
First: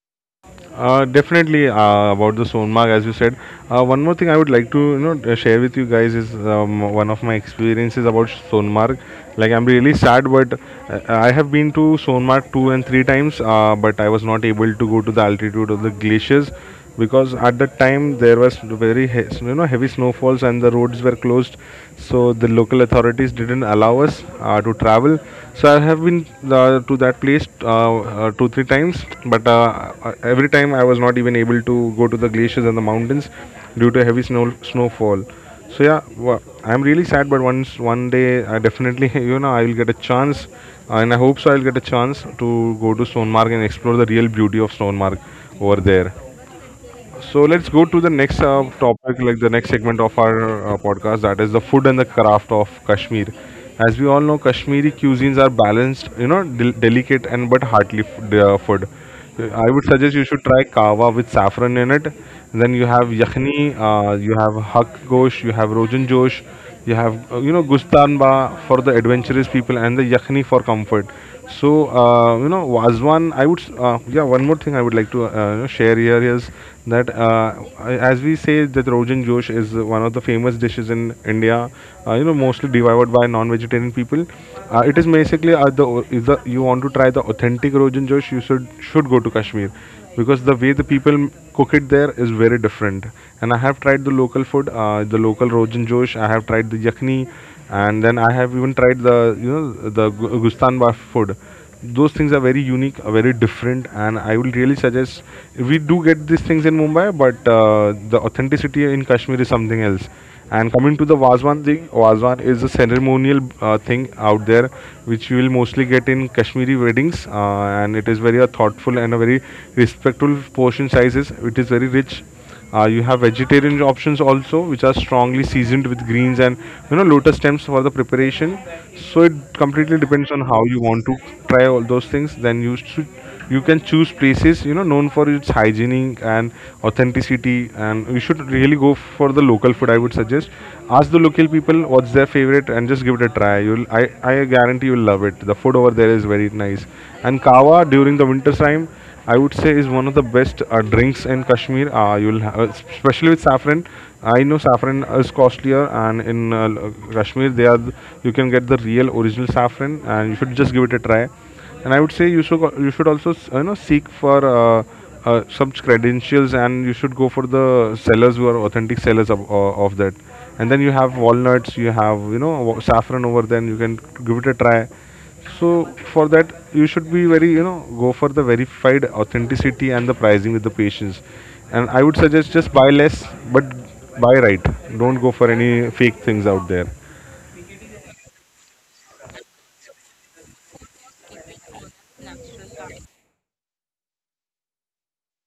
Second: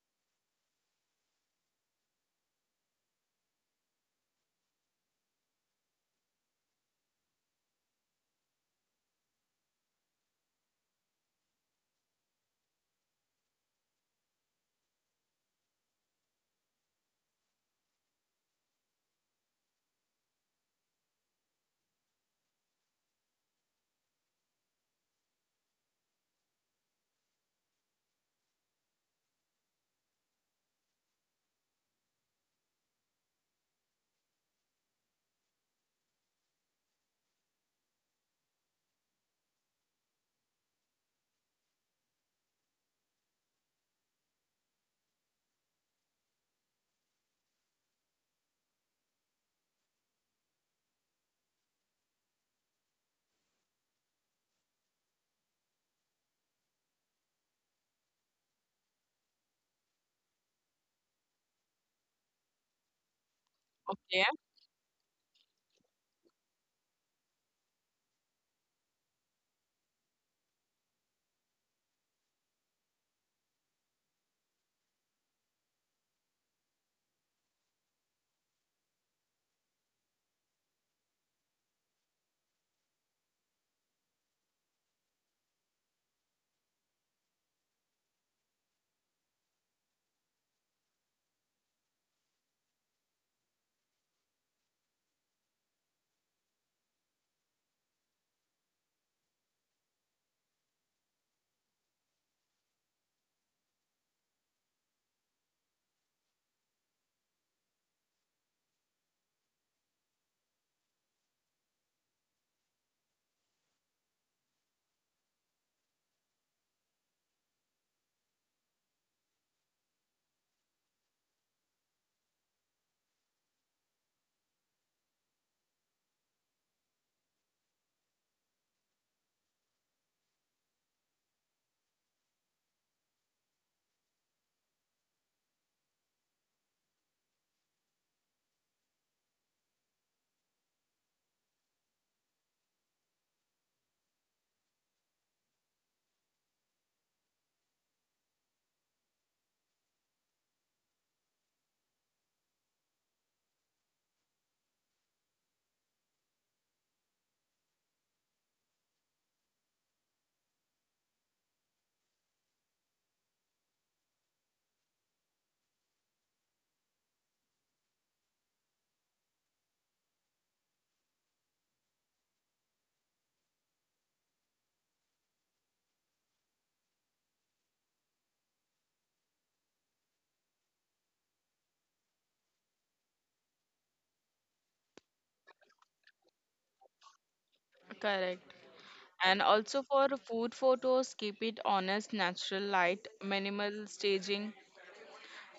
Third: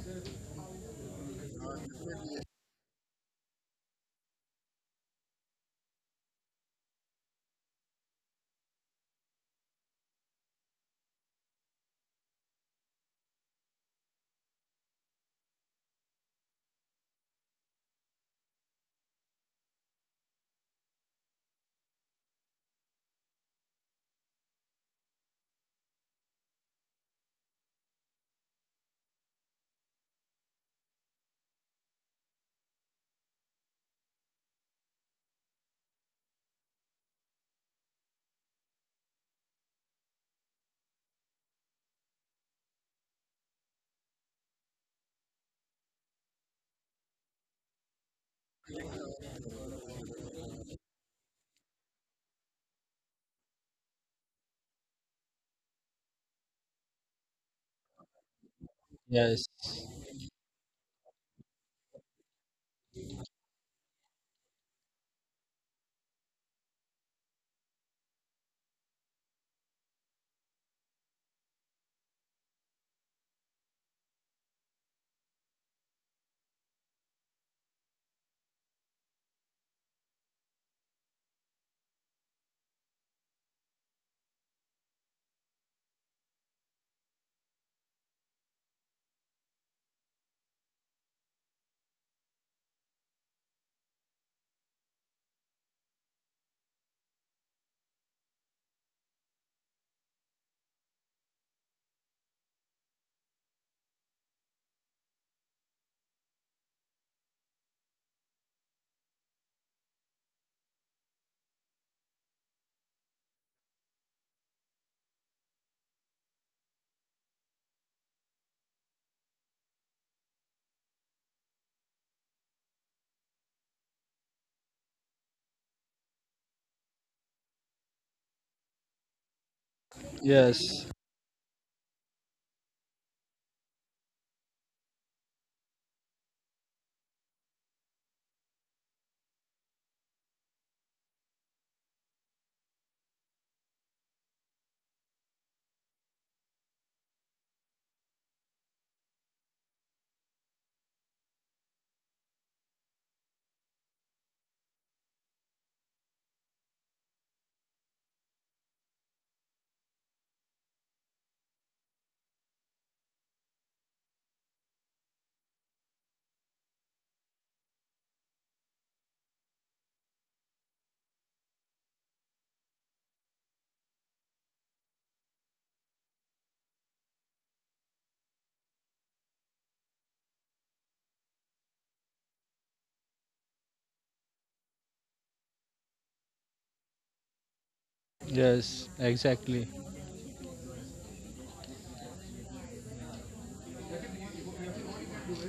[SPEAKER 1] Definitely, about the Sonmark, as you said. One more thing I would like to you know share with you guys is one of my experiences about Sonmark. Like I'm really sad, but I have been to Sonmark two and three times, but I was not able to go to the altitude of the glaciers, because at that time there was very heavy snowfalls and the roads were closed, so the local authorities didn't allow us to travel. So I have been to that place 2 3 times, but every time I was not even able to go to the glaciers and the mountains due to heavy snowfall. So yeah, I'm really sad, but once one day I definitely you know I will get a chance, and I hope so I'll get a chance to go to Stonemark and explore the real beauty of Stonemark over there. So let's go to the next topic, like the next segment of our podcast, that is the food and the craft of Kashmir. As we all know, Kashmiri cuisines are balanced, you know, delicate and but heartily food. I would suggest you should try kawa with saffron in it. Then you have yakhni, you have hak gosh, you have rojan josh, you have gustanba for the adventurous people, and the yakhni for comfort. So you know, was one. I would s- yeah. One more thing I would like to share here is that as we say that Rogan Josh is one of the famous dishes in India. You know, mostly devoured by non-vegetarian people. It is basically the if the you want to try the authentic Rogan Josh, you should go to Kashmir, because the way the people cook it there is very different. And I have tried the local food, the local Rogan Josh. I have tried the yakni, and then I have even tried the you know the Gustanba food. Those things are very unique, are very different, and I will really suggest we do get these things in Mumbai, but the authenticity in Kashmir is something else. And coming to the Wazwan thing, Wazwan is a ceremonial thing out there, which you will mostly get in Kashmiri weddings, and it is very a thoughtful and a very respectful portion sizes. It is very rich. You have vegetarian options also, which are strongly seasoned with greens and you know lotus stems for the preparation. So it completely depends on how you
[SPEAKER 3] Yes,
[SPEAKER 1] want to try all those things. Then you can choose places you know known for its hygienic and authenticity, and you should really go for the local food. I would suggest ask the local people what's their favorite and just give it a try. You'll I guarantee you'll love it. The food over there is very nice, and kawa during the winter time. I would say is one of the best drinks in Kashmir. Especially with saffron. I know saffron is costlier, and in Kashmir you can get the real original saffron, and you should just give it a try. And I would say you should also you know seek for some credentials, and you should go for the sellers who are authentic sellers of that. And then you have walnuts, you have you know saffron over. Then you can give it a try, so for that, you should be very, you know, go for the verified authenticity and the pricing with the patients. And I would suggest just buy less, but buy right. Don't go for any fake things out there.
[SPEAKER 2] Correct.
[SPEAKER 3] yes,
[SPEAKER 2] And
[SPEAKER 3] exactly.
[SPEAKER 2] also, for food photos, keep it honest, natural light, minimal staging,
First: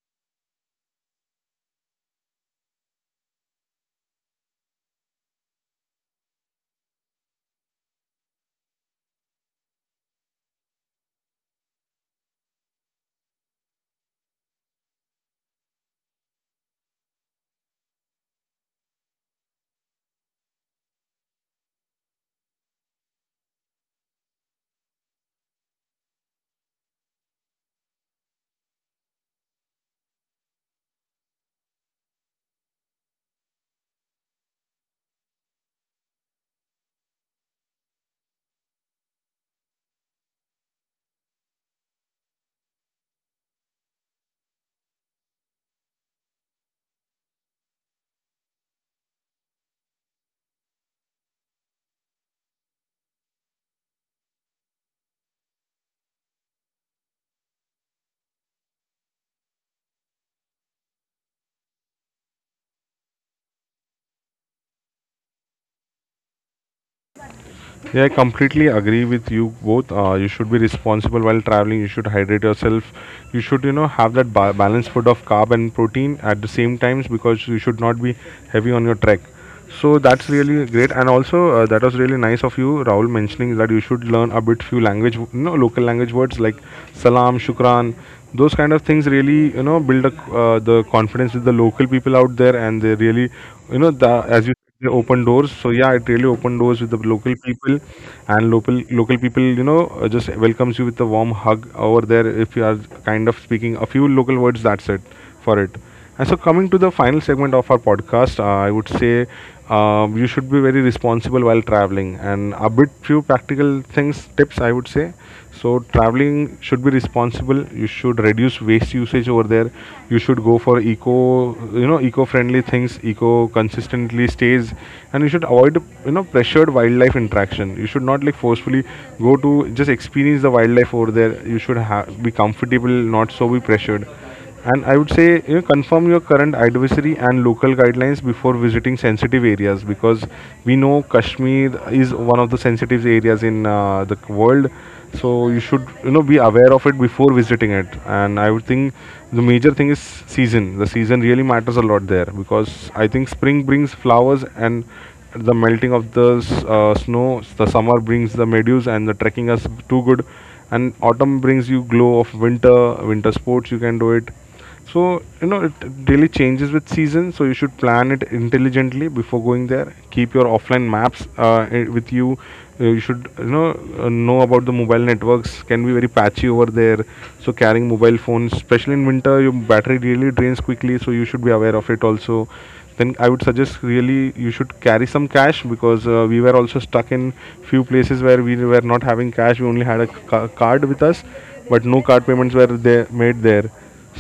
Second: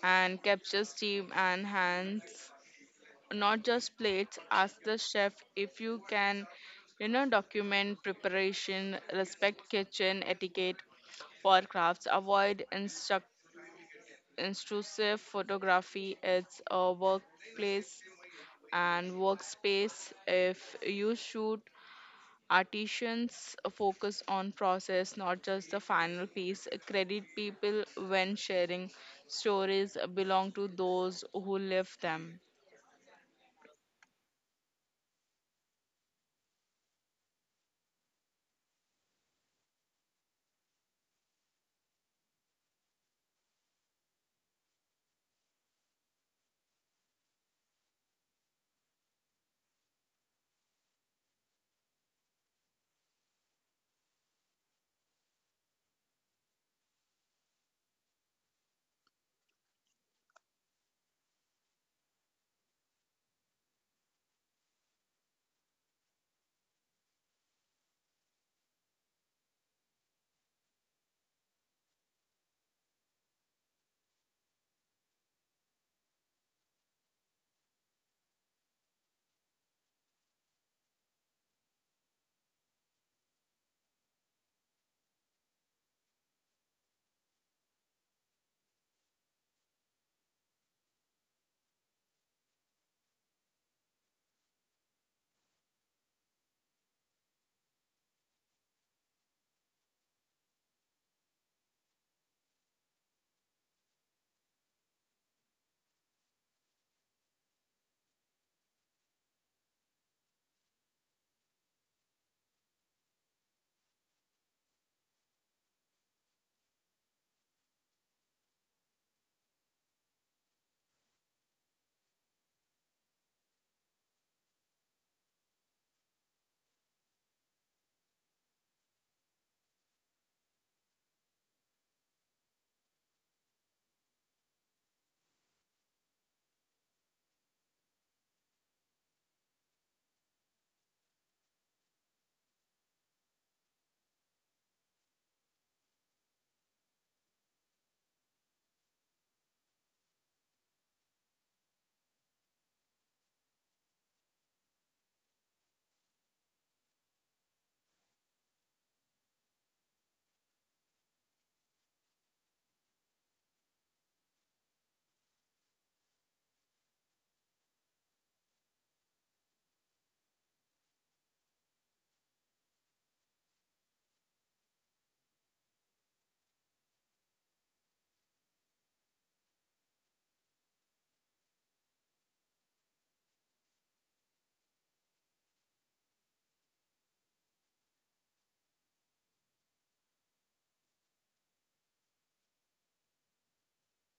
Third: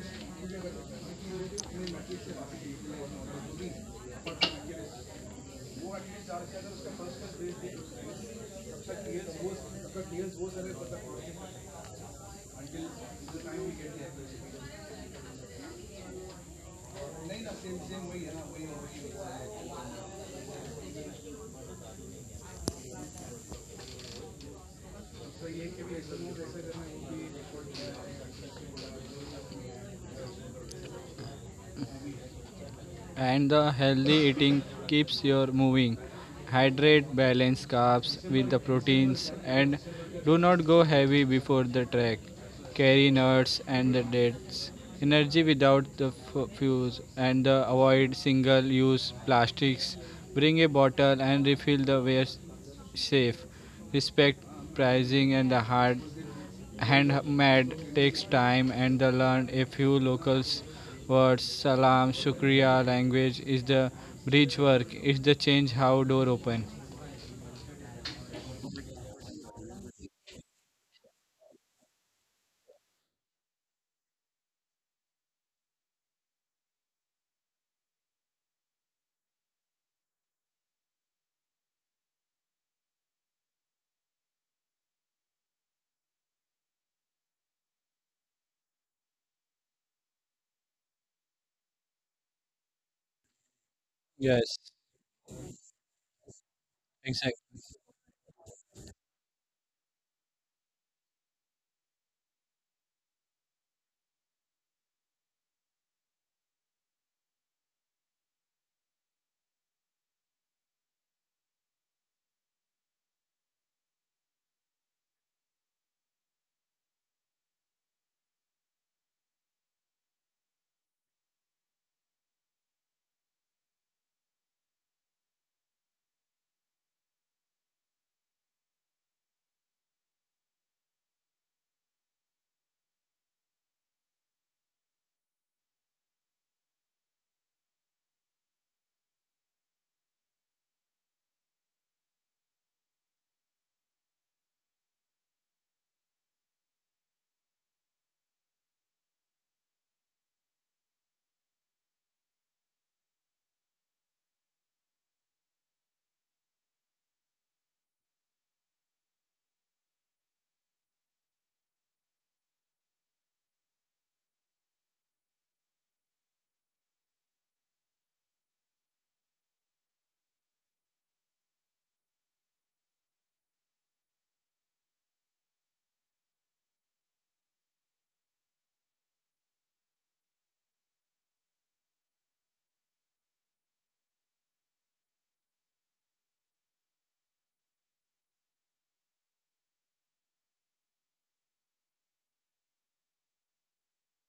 [SPEAKER 2] and capture steam and hands, not just plates. Ask the chef if you can document preparation, respect kitchen etiquette. For crafts, avoid instruct intrusive photography, it's a workplace and workspace. If you shoot artisans, focus on process, not just the final piece. Credit people when sharing, stories belong to those who live them.
[SPEAKER 3] And the healthy eating keeps your moving. Hydrate balanced carbs with the proteins and do not go heavy before the trek. Carry nuts and the dates. Energy without the fuse and the avoid single use plastics. Bring a bottle and refill the waste safe. Respect pricing and the hard handmade takes time and the learn a few local words, salam shukriya. Language is the bridge, work is the change how door open.
[SPEAKER 1] Yeah, I completely agree with you both. You should be responsible while traveling. You should hydrate yourself. You should, you know, have that balanced food of carb and protein at the same times because you should not be heavy on your trek. So that's really great. And also, that was really nice of you, Rahul, mentioning that you should learn a bit few language, you know, local language words like salam, shukran. Those kind of things really, you know, build a, the confidence with the local people out there, and they really, you know, the, as
[SPEAKER 3] Yes,
[SPEAKER 1] you they open doors. So yeah, it really opened doors with the local
[SPEAKER 3] exactly.
[SPEAKER 1] people and local people you know just welcomes you with a warm hug over there if you are kind of speaking a few local words. That's it for it. And so coming to the final segment of our podcast, I would say you should be very responsible while traveling and a bit few practical things tips I would say. So traveling should be responsible. You should reduce waste usage over there. You should go for eco, you know, eco friendly things, eco consistently stays, and you should avoid, you know, pressured wildlife interaction. You should not like forcefully go to, just experience the wildlife over there. You should be comfortable, not so be pressured. And I would say, you know, confirm your current advisory and local guidelines before visiting sensitive areas because we know Kashmir is one of the sensitive areas in the world. So you should, you know, be aware of it before visiting it. And I would think the major thing is season. The season really matters a lot there because I think spring brings flowers and the melting of the snow, the summer brings the meadows and the trekking is too good, and autumn brings you glow of winter. Winter sports you can do it. So you know it really changes with season, so you should plan it intelligently before going there. Keep your offline maps with you. You should you know about the mobile networks can be very patchy over there. So carrying mobile phones, especially in winter, your battery really drains quickly, so you should be aware of it also. Then I would suggest really you should carry some cash because we were also stuck in few places where we were not having cash. We only had a card with us, but no card payments were there made there.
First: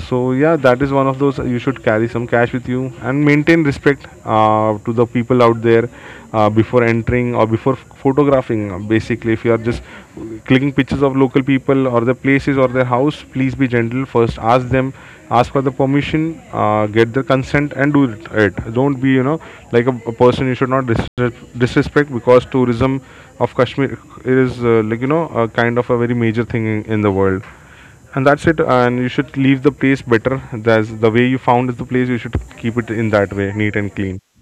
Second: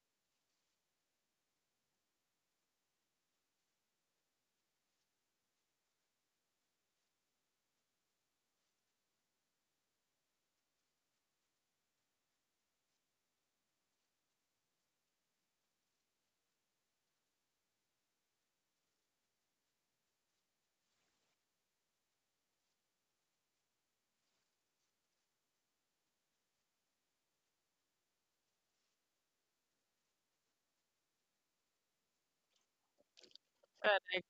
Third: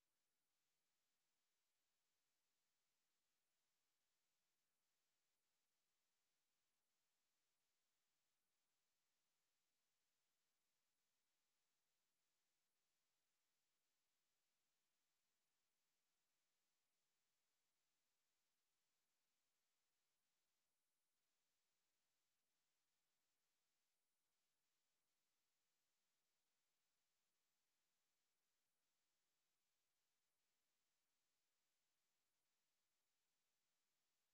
[SPEAKER 1] So yeah, that is one of those. You should carry some cash with you and maintain respect to the people out there before entering or before photographing. Basically, if you are just clicking pictures of local people or the places or their house, please be gentle. First, ask them, ask for the permission, get their consent, and do it. Don't be you know like a person. You should not disrespect because tourism of Kashmir is like you know a kind of a very major thing in the world. And that's it, and you should leave the place better. That's the way you found the place, you should keep it in that way, neat and clean.
[SPEAKER 2] Correct.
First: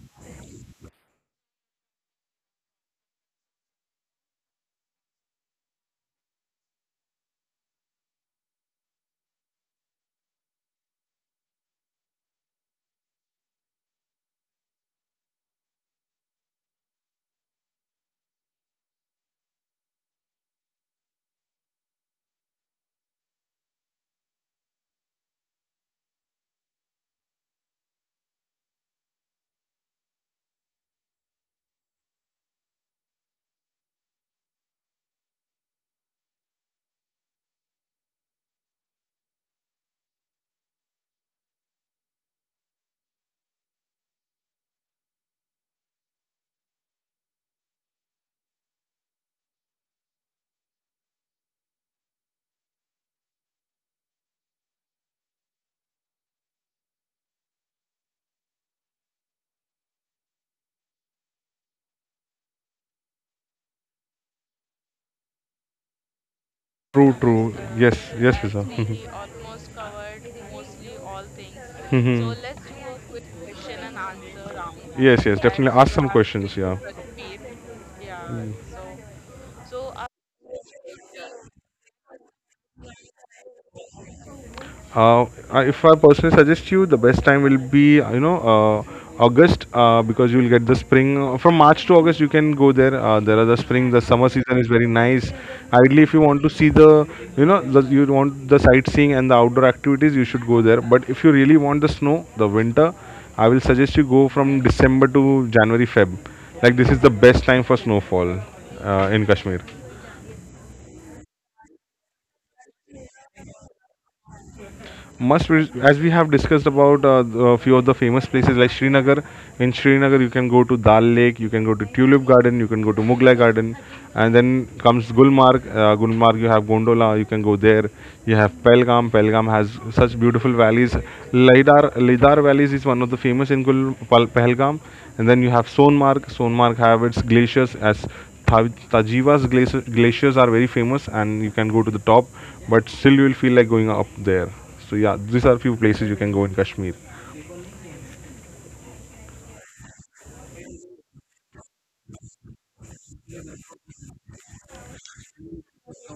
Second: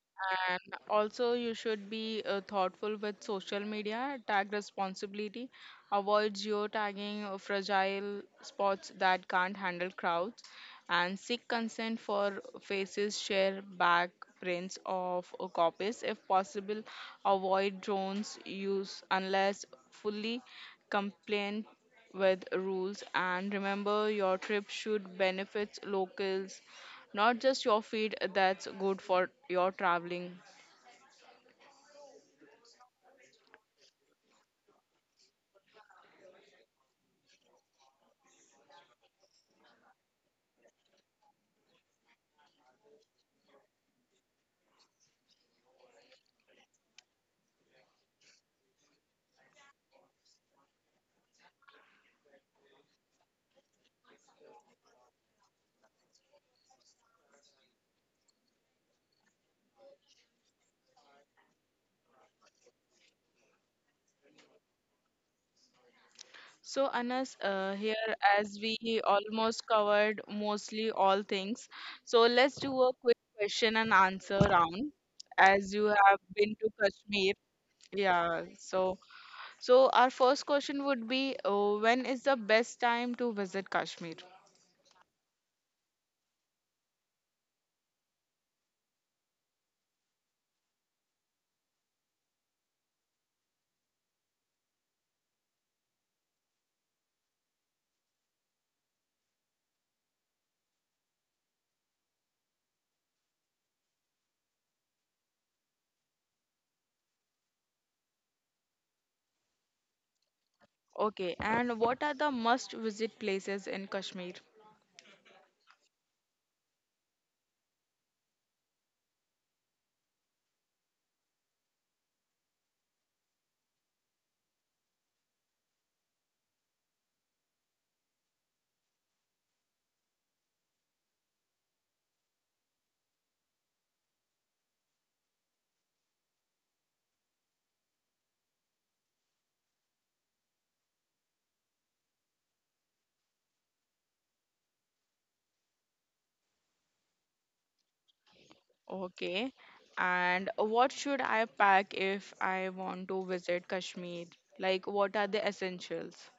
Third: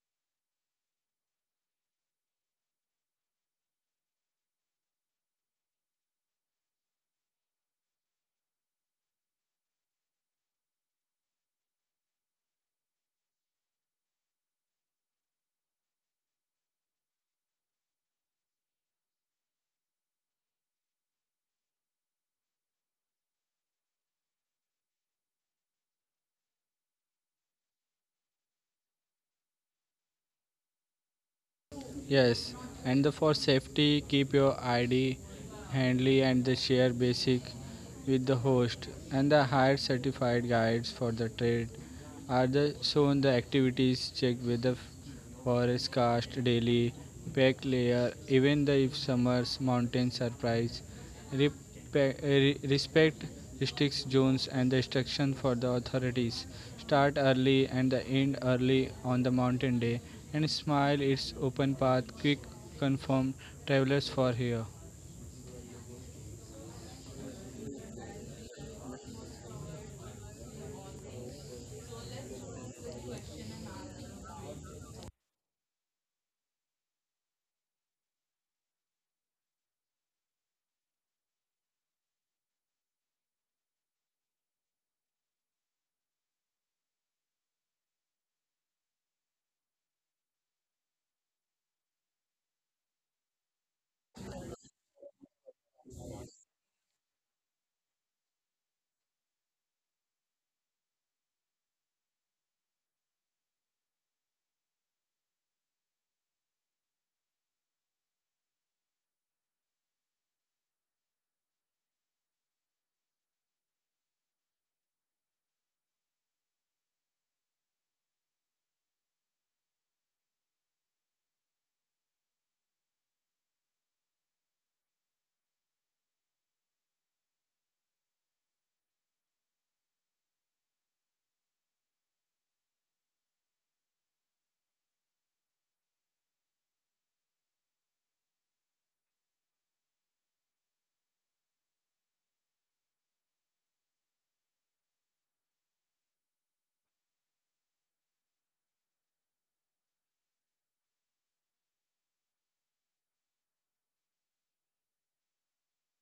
[SPEAKER 2] And also, you should be thoughtful with social media, tag responsibility, avoid geotagging fragile spots that can't handle crowds, and seek consent for faces, share back prints of copies if possible. Avoid drones use unless fully compliant with rules. And remember, your trip should benefit locals, not just your feed. That's good for your traveling.
[SPEAKER 3] Yes, and the for safety, keep your ID handy and the share basic with the host. And the hired certified guides for the trade are the shown the activities. Check with the forest cast daily, pack layer, even the if summers mountain surprise, uh, respect restricts zones and the instruction for the authorities. Start early and the end early on the mountain day, and smile its open path. Quick confirm travelers for here.
[SPEAKER 2] So,
[SPEAKER 1] True,
[SPEAKER 2] Anas,
[SPEAKER 1] true,
[SPEAKER 2] here,
[SPEAKER 1] yes, yes.
[SPEAKER 2] as
[SPEAKER 1] Yes, Fiza.
[SPEAKER 2] we almost covered mostly all things, so
[SPEAKER 1] Mhm.
[SPEAKER 2] let's do a quick question and answer round.
[SPEAKER 1] Yes, yes,
[SPEAKER 2] As you
[SPEAKER 1] definitely ask you
[SPEAKER 2] have
[SPEAKER 1] some
[SPEAKER 2] been to
[SPEAKER 1] questions, yeah.
[SPEAKER 2] Kashmir, yeah. So, our first question would be, when is the best time to visit Kashmir?
[SPEAKER 1] Uh, if I personally suggest you, the best time will be you know August because you will get the spring from March to August. You can go there. There are the spring, the summer season is very nice. Ideally, if you want to see the you know the, you want the sightseeing and the outdoor activities, you should go there. But if you really want the snow, the winter, I will suggest you go from December to January, Feb. Like this is the best time for snowfall in Kashmir.
[SPEAKER 2] Okay, and what are the must visit places in Kashmir?
[SPEAKER 1] As we have discussed about a few of the famous places like Srinagar. In Srinagar, you can go to Dal Lake, you can go to Tulip Garden, you can go to Mughlai Garden, and then comes Gulmarg. Gulmarg, you have Gondola, you can go there. You have Pelgam. Pelgam has such beautiful valleys. Lidar valleys is one of the famous in Pahalgam, and then you have Sonmarg. Sonmarg have its glaciers as Tajiva's glaciers, glaciers are very famous, and you can go to the top, but still you will feel like going up there. So yeah, these are few places you can go in Kashmir.
[SPEAKER 2] Okay. And what should I pack if I want to visit Kashmir? Like, what are the essentials?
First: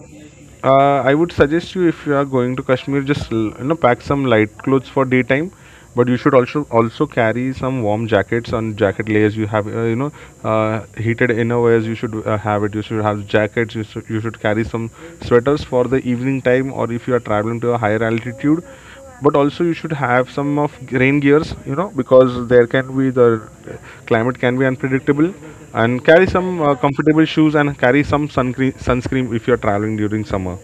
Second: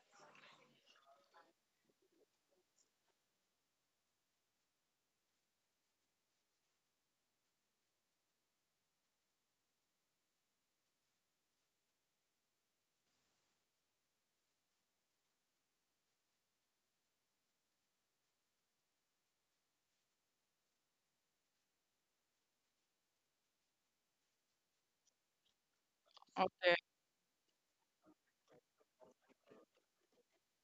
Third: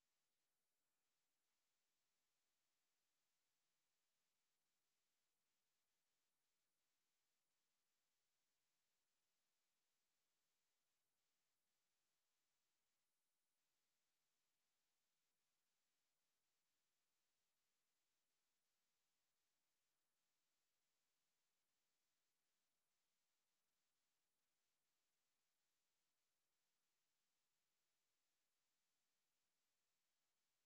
[SPEAKER 1] I would suggest you if you are going to Kashmir, just you know pack some light clothes for daytime, but you should also carry some warm jackets and jacket layers. You have you know heated innerwears. You should have it. You should have jackets. You should carry some sweaters for the evening time, or if you are traveling to a higher altitude. But also you should have some of rain gears you know because there can be the climate can be unpredictable. And carry some
[SPEAKER 2] Okay.
[SPEAKER 1] comfortable shoes and carry some sunscreen if you're traveling during summer.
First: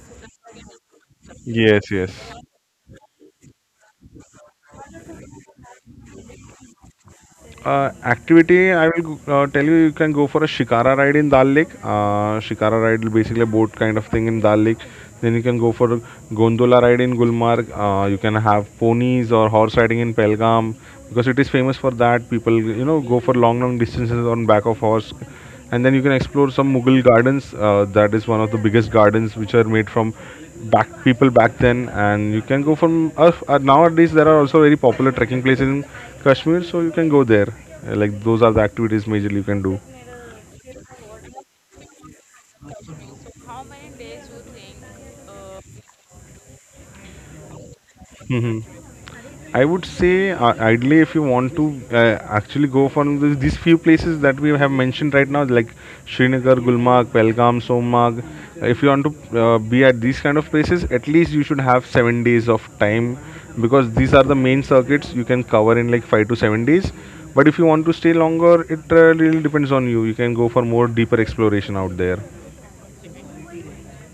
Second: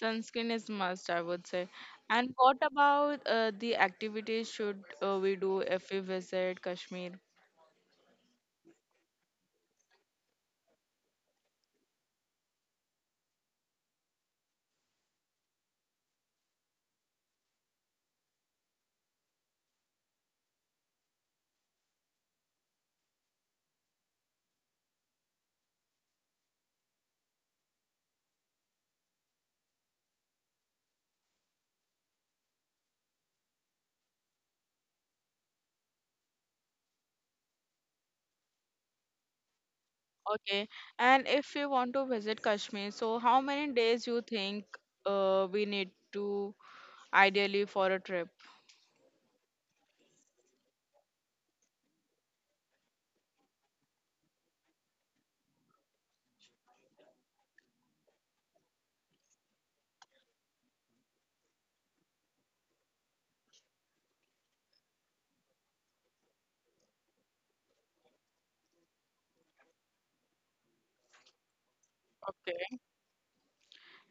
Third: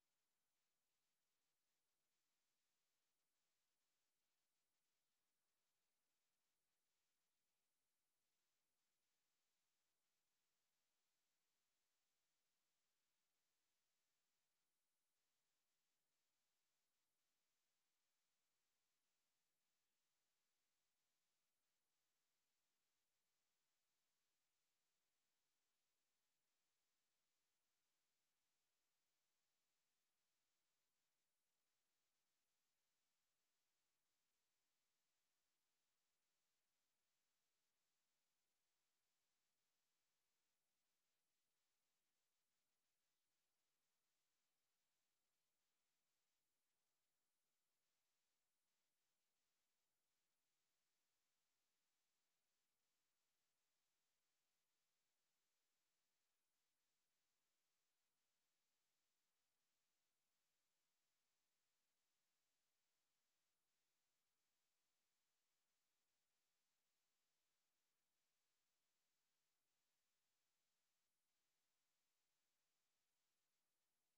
[SPEAKER 2] Sunscreen is must, I would say.
[SPEAKER 1] Yes, yes.
[SPEAKER 2] And what about the activities should we do if we visit Kashmir?
[SPEAKER 1] Activity I will tell you. You can go for a shikara ride in Dal Lake. Shikara ride is basically a boat kind of thing in Dal Lake. Then you can go for a gondola ride in Gulmarg. You can have ponies or horse riding in Pelgam because it is famous for that. People you know go for long distances on back of horse, and then you can explore some Mughal gardens. That is one of the biggest gardens which are made from back people back then, and you can go from nowadays there are also very popular trekking places in Kashmir, so you can go there. Like those are the activities majorly you can do.
[SPEAKER 2] Okay. And if we want to visit Kashmir, so how many days you think we need to ideally for a trip?
[SPEAKER 1] Hmm. I would say ideally, if you want to actually go for this, these few places that we have mentioned right now, like Srinagar, Gulmarg, Pelgam, Somag, if you want to be at these kind of places, at least you should have 7 days of time because these are the main circuits you can cover in like 5 to 7 days. But if you want to stay longer, it really depends on you. You can go for more deeper exploration out there.
[SPEAKER 2] Okay.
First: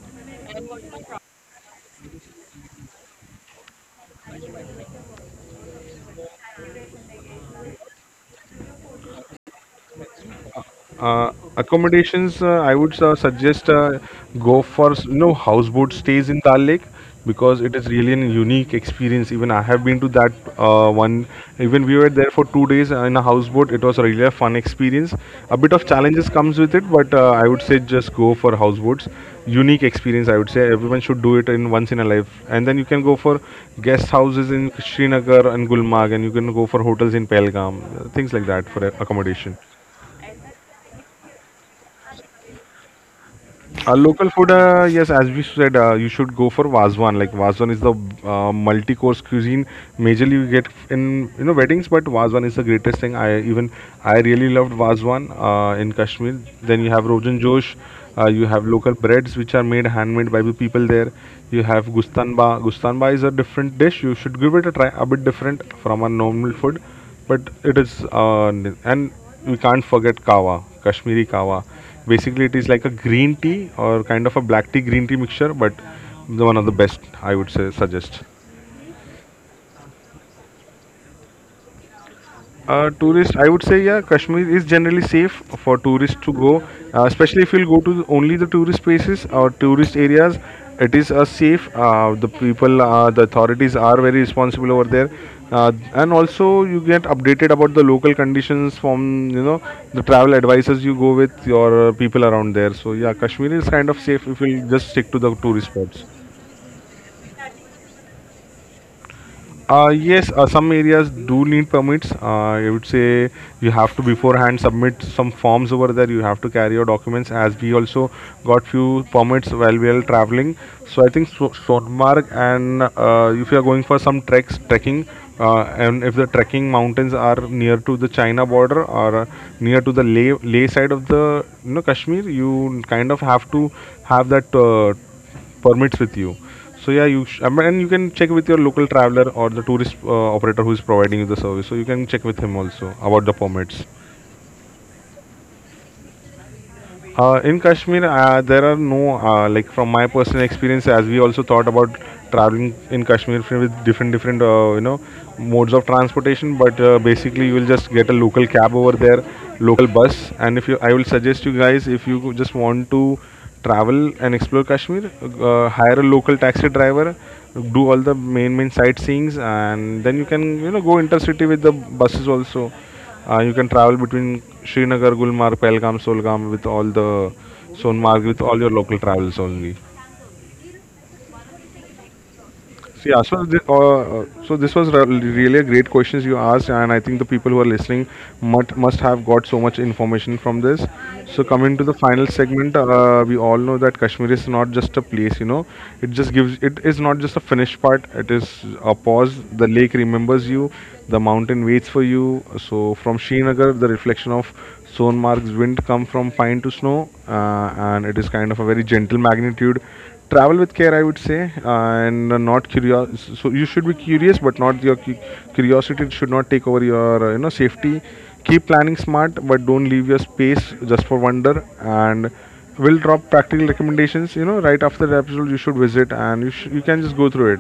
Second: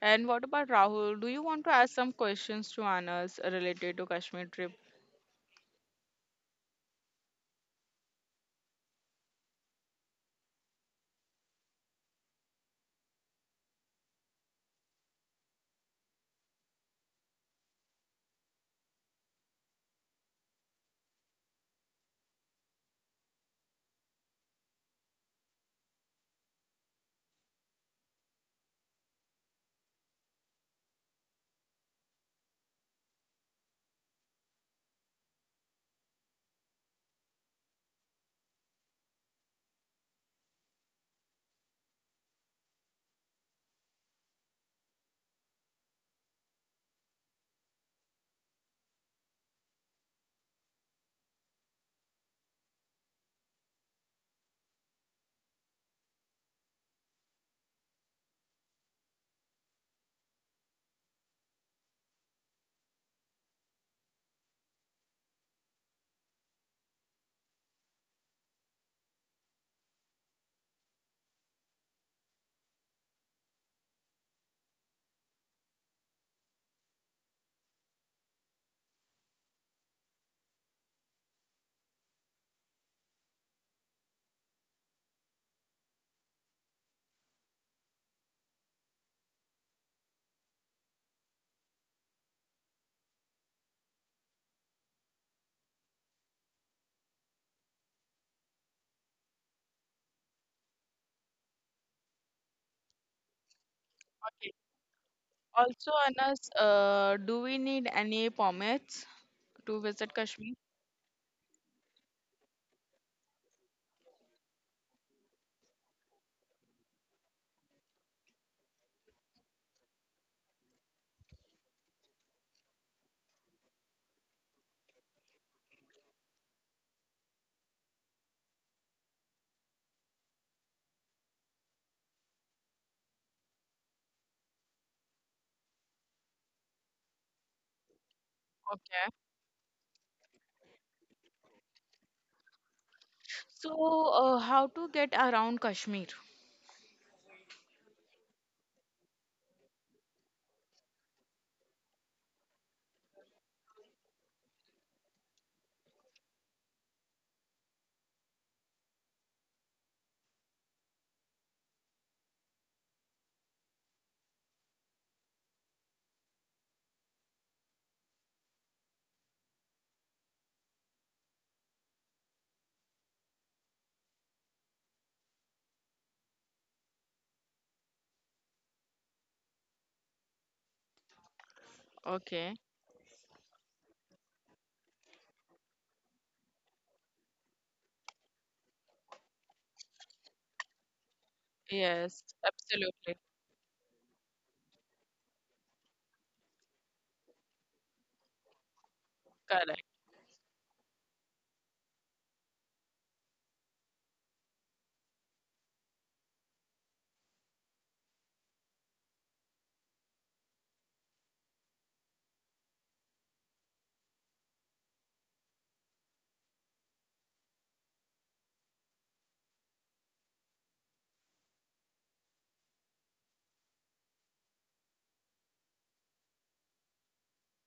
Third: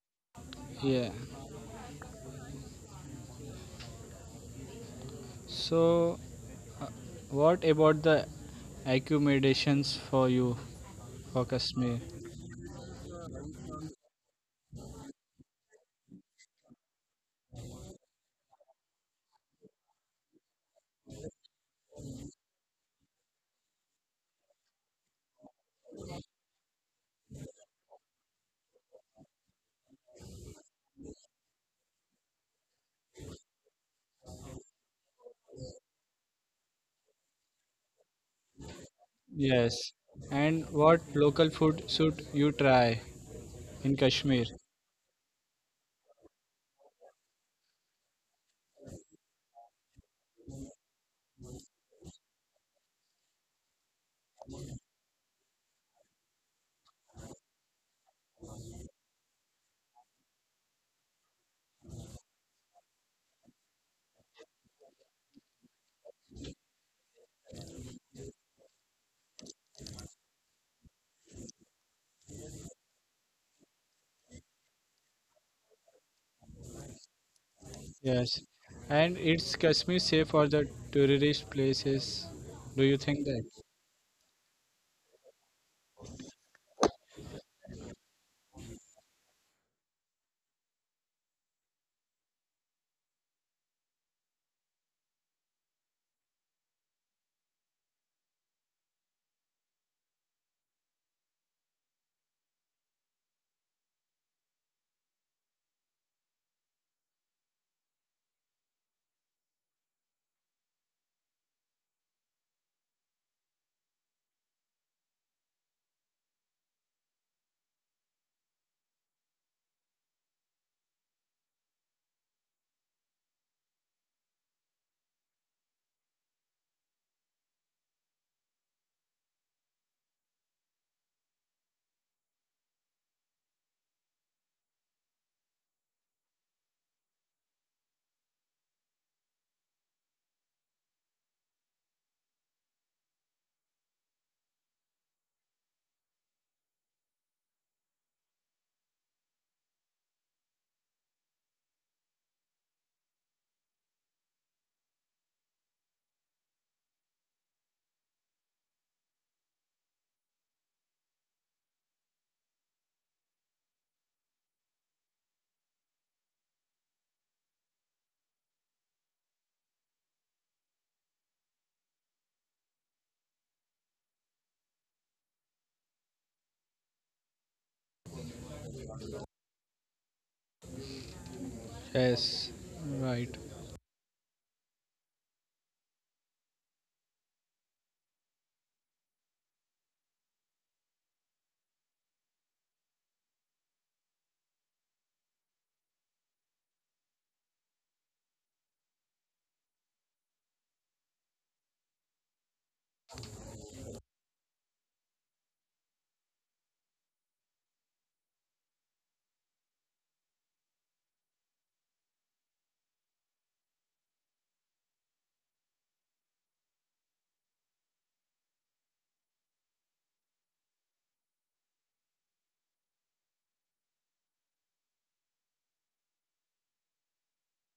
[SPEAKER 2] And what about
[SPEAKER 3] Yeah.
[SPEAKER 2] Rahul? Do you want to ask some questions to Anas related to Kashmir trip?
[SPEAKER 3] So, what about the accommodations for you
[SPEAKER 1] uh,
[SPEAKER 3] for Kashmir?
[SPEAKER 1] Accommodations, I would suggest go for you know houseboat stays in Dal Lake because it is really an unique experience. Even I have been to that one. Even we were there for 2 days in a houseboat. It was really a fun experience. A bit of challenges comes with it, but I would say just go for houseboats. Unique experience, I would say everyone should do it in once in a life. And then you can go for guest houses in Srinagar and Gulmarg, and you can go for hotels in Pelgam, things like that for accommodation.
[SPEAKER 3] Yes. And what local food should you try in
[SPEAKER 1] Local
[SPEAKER 3] Kashmir?
[SPEAKER 1] food, yes, as we said, you should go for Vazwan. Like Vazwan is the multi-course cuisine. Majorly you get in you know weddings, but Vazwan is the greatest thing. I really loved Vazwan in Kashmir. Then you have Rogan Josh. You have local breads which are made handmade by the people there. You have Gustanba. Gustanba is a different dish. You should give it a try. A bit different from a normal food, but it is and we can't forget kawa, Kashmiri kawa. Basically it is like a green tea or kind of a black tea green tea mixture, but the one of the best I would say suggest.
[SPEAKER 3] Yes, and it's Kashmir safe for the tourist places. Do you think
[SPEAKER 1] Tourist,
[SPEAKER 3] that?
[SPEAKER 1] I would say, yeah, Kashmir is generally safe for tourists to go, especially if you'll go to only the tourist places or tourist areas. It is safe. The people, the authorities are very responsible over there, and also you get updated about the local conditions from you know the travel advisors you go with your people around there. So yeah, Kashmir is kind of safe if you'll just stick to the tourist
[SPEAKER 2] Also,
[SPEAKER 1] spots.
[SPEAKER 2] Anas, do we need any permits to visit
[SPEAKER 1] Yes,
[SPEAKER 2] Kashmir?
[SPEAKER 1] some areas do need permits. I would say you have to beforehand submit some forms over there. You have to carry your documents. As we also got few permits while we are traveling, so I think Swordmark and if you are going for some treks, trekking, and if the trekking mountains are near to the China border or near to the Leh side of the Kashmir, you kind of have to have that. Permits with you. So yeah, I mean, and you can check with your local
[SPEAKER 2] Okay.
[SPEAKER 1] traveler or the tourist operator who is providing you the service. So you can check with him also about the permits.
[SPEAKER 2] So, how to get around Kashmir?
[SPEAKER 1] In Kashmir, there are no like from my personal experience, as we also thought about traveling in Kashmir with different modes of transportation. But basically, you will just get a local cab over there, local bus, and if you, I will suggest you guys if you just want to travel and explore Kashmir, hire a local taxi driver, do all the main sightseeings, and then you can go intercity with the buses also you can travel between Srinagar, Gulmarg, Pahalgam, Solgam with all the Sonmarg with all your local travels only.
[SPEAKER 3] Yes,
[SPEAKER 2] Okay.
[SPEAKER 1] So, Yeah,
[SPEAKER 3] right.
[SPEAKER 1] so th- uh, uh, so this was really a great questions you asked, and I think the people who are listening must have got so much information from this. So coming to the
[SPEAKER 2] Yes,
[SPEAKER 1] final segment,
[SPEAKER 2] absolutely.
[SPEAKER 1] we all know that Kashmir is not just a place, you know, it just gives it is not just a finished part. It is a pause. The
[SPEAKER 2] Correct.
[SPEAKER 1] lake remembers you, the mountain waits for you. So from Srinagar, the reflection of Sonmark's wind come from pine to snow, and it is kind of a very gentle magnitude travel with care I would say and not curious so you should be curious but not your cu- curiosity should not take over your safety keep planning smart but don't leave your space just for wonder and we'll drop practical recommendations right after the episode you should visit and you can just go through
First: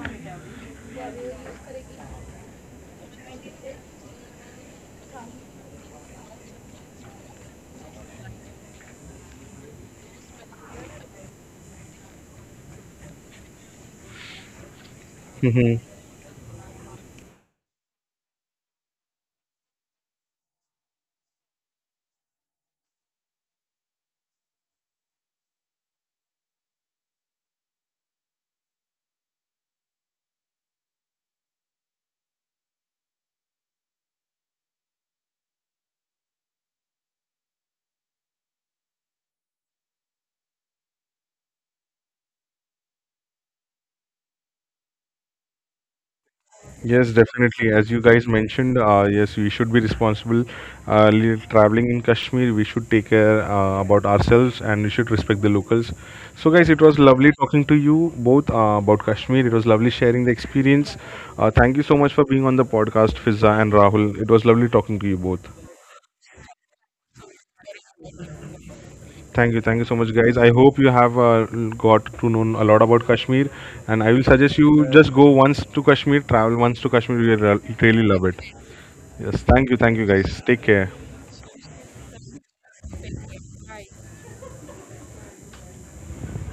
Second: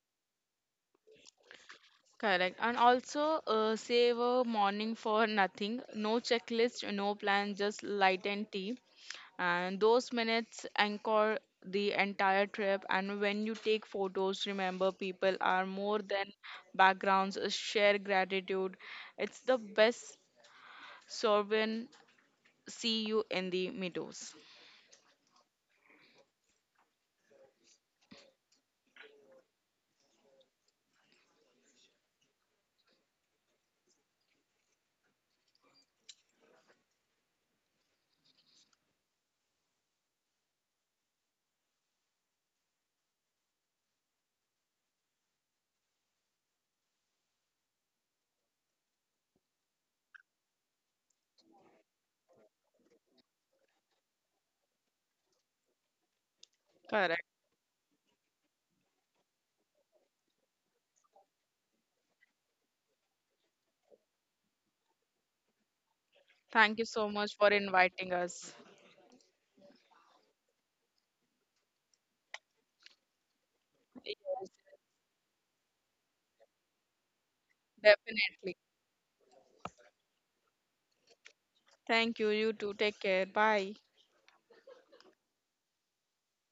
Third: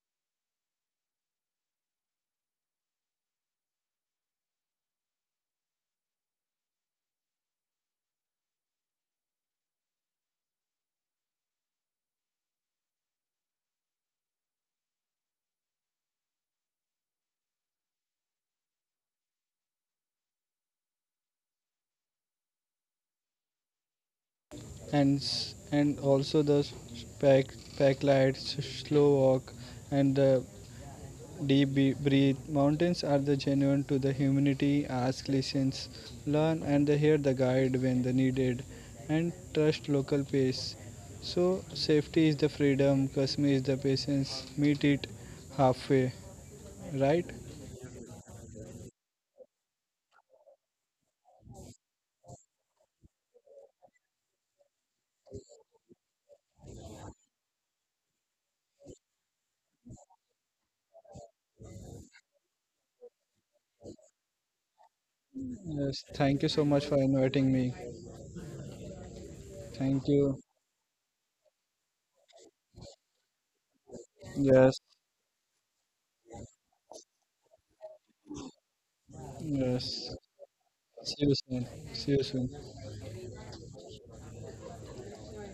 [SPEAKER 2] Correct. And also, save a morning for nothing. No checklist, no plan, just light and tea. And those minutes anchor the entire trip. And when you take photos, remember people are
[SPEAKER 1] it.
[SPEAKER 2] more than backgrounds. Share gratitude. It's the best Sorvin, see you in the meadows.
[SPEAKER 3] And and also the pack lights, slow walk, and the breathe. Mountains are the genuine to the humanity. Ask, listens, learn, and they hear the guide when the needed, and trust local pace. So safety is the freedom. Kashmir is the patience. Meet it halfway,
[SPEAKER 1] Yes,
[SPEAKER 3] right?
[SPEAKER 1] definitely. As you guys mentioned, yes, we should be responsible. Traveling in Kashmir, we should take care about ourselves and we should respect the locals. So, guys, it was
[SPEAKER 2] Correct.
[SPEAKER 1] lovely talking to you both about Kashmir. It was lovely sharing the experience. Thank you so much for being on the podcast, Fizza and Rahul. It was lovely talking to you both.
[SPEAKER 3] Yes, thank you so
[SPEAKER 2] Thank
[SPEAKER 3] much
[SPEAKER 2] you
[SPEAKER 3] for
[SPEAKER 2] so much for
[SPEAKER 3] inviting me.
[SPEAKER 2] inviting us.
[SPEAKER 1] Thank you so
[SPEAKER 3] Thank
[SPEAKER 1] much, guys.
[SPEAKER 3] you.
[SPEAKER 1] I hope you have got to know a lot about Kashmir, and I will suggest you
[SPEAKER 3] Yes,
[SPEAKER 1] just go once to Kashmir, travel once to Kashmir. You will really love it.
[SPEAKER 2] Definitely.
[SPEAKER 1] Yes, thank you
[SPEAKER 3] yes.
[SPEAKER 1] guys. Take care.
[SPEAKER 3] See you soon. See
[SPEAKER 2] Thank
[SPEAKER 3] you
[SPEAKER 2] you. You
[SPEAKER 3] soon.
[SPEAKER 2] too. Take care. Bye.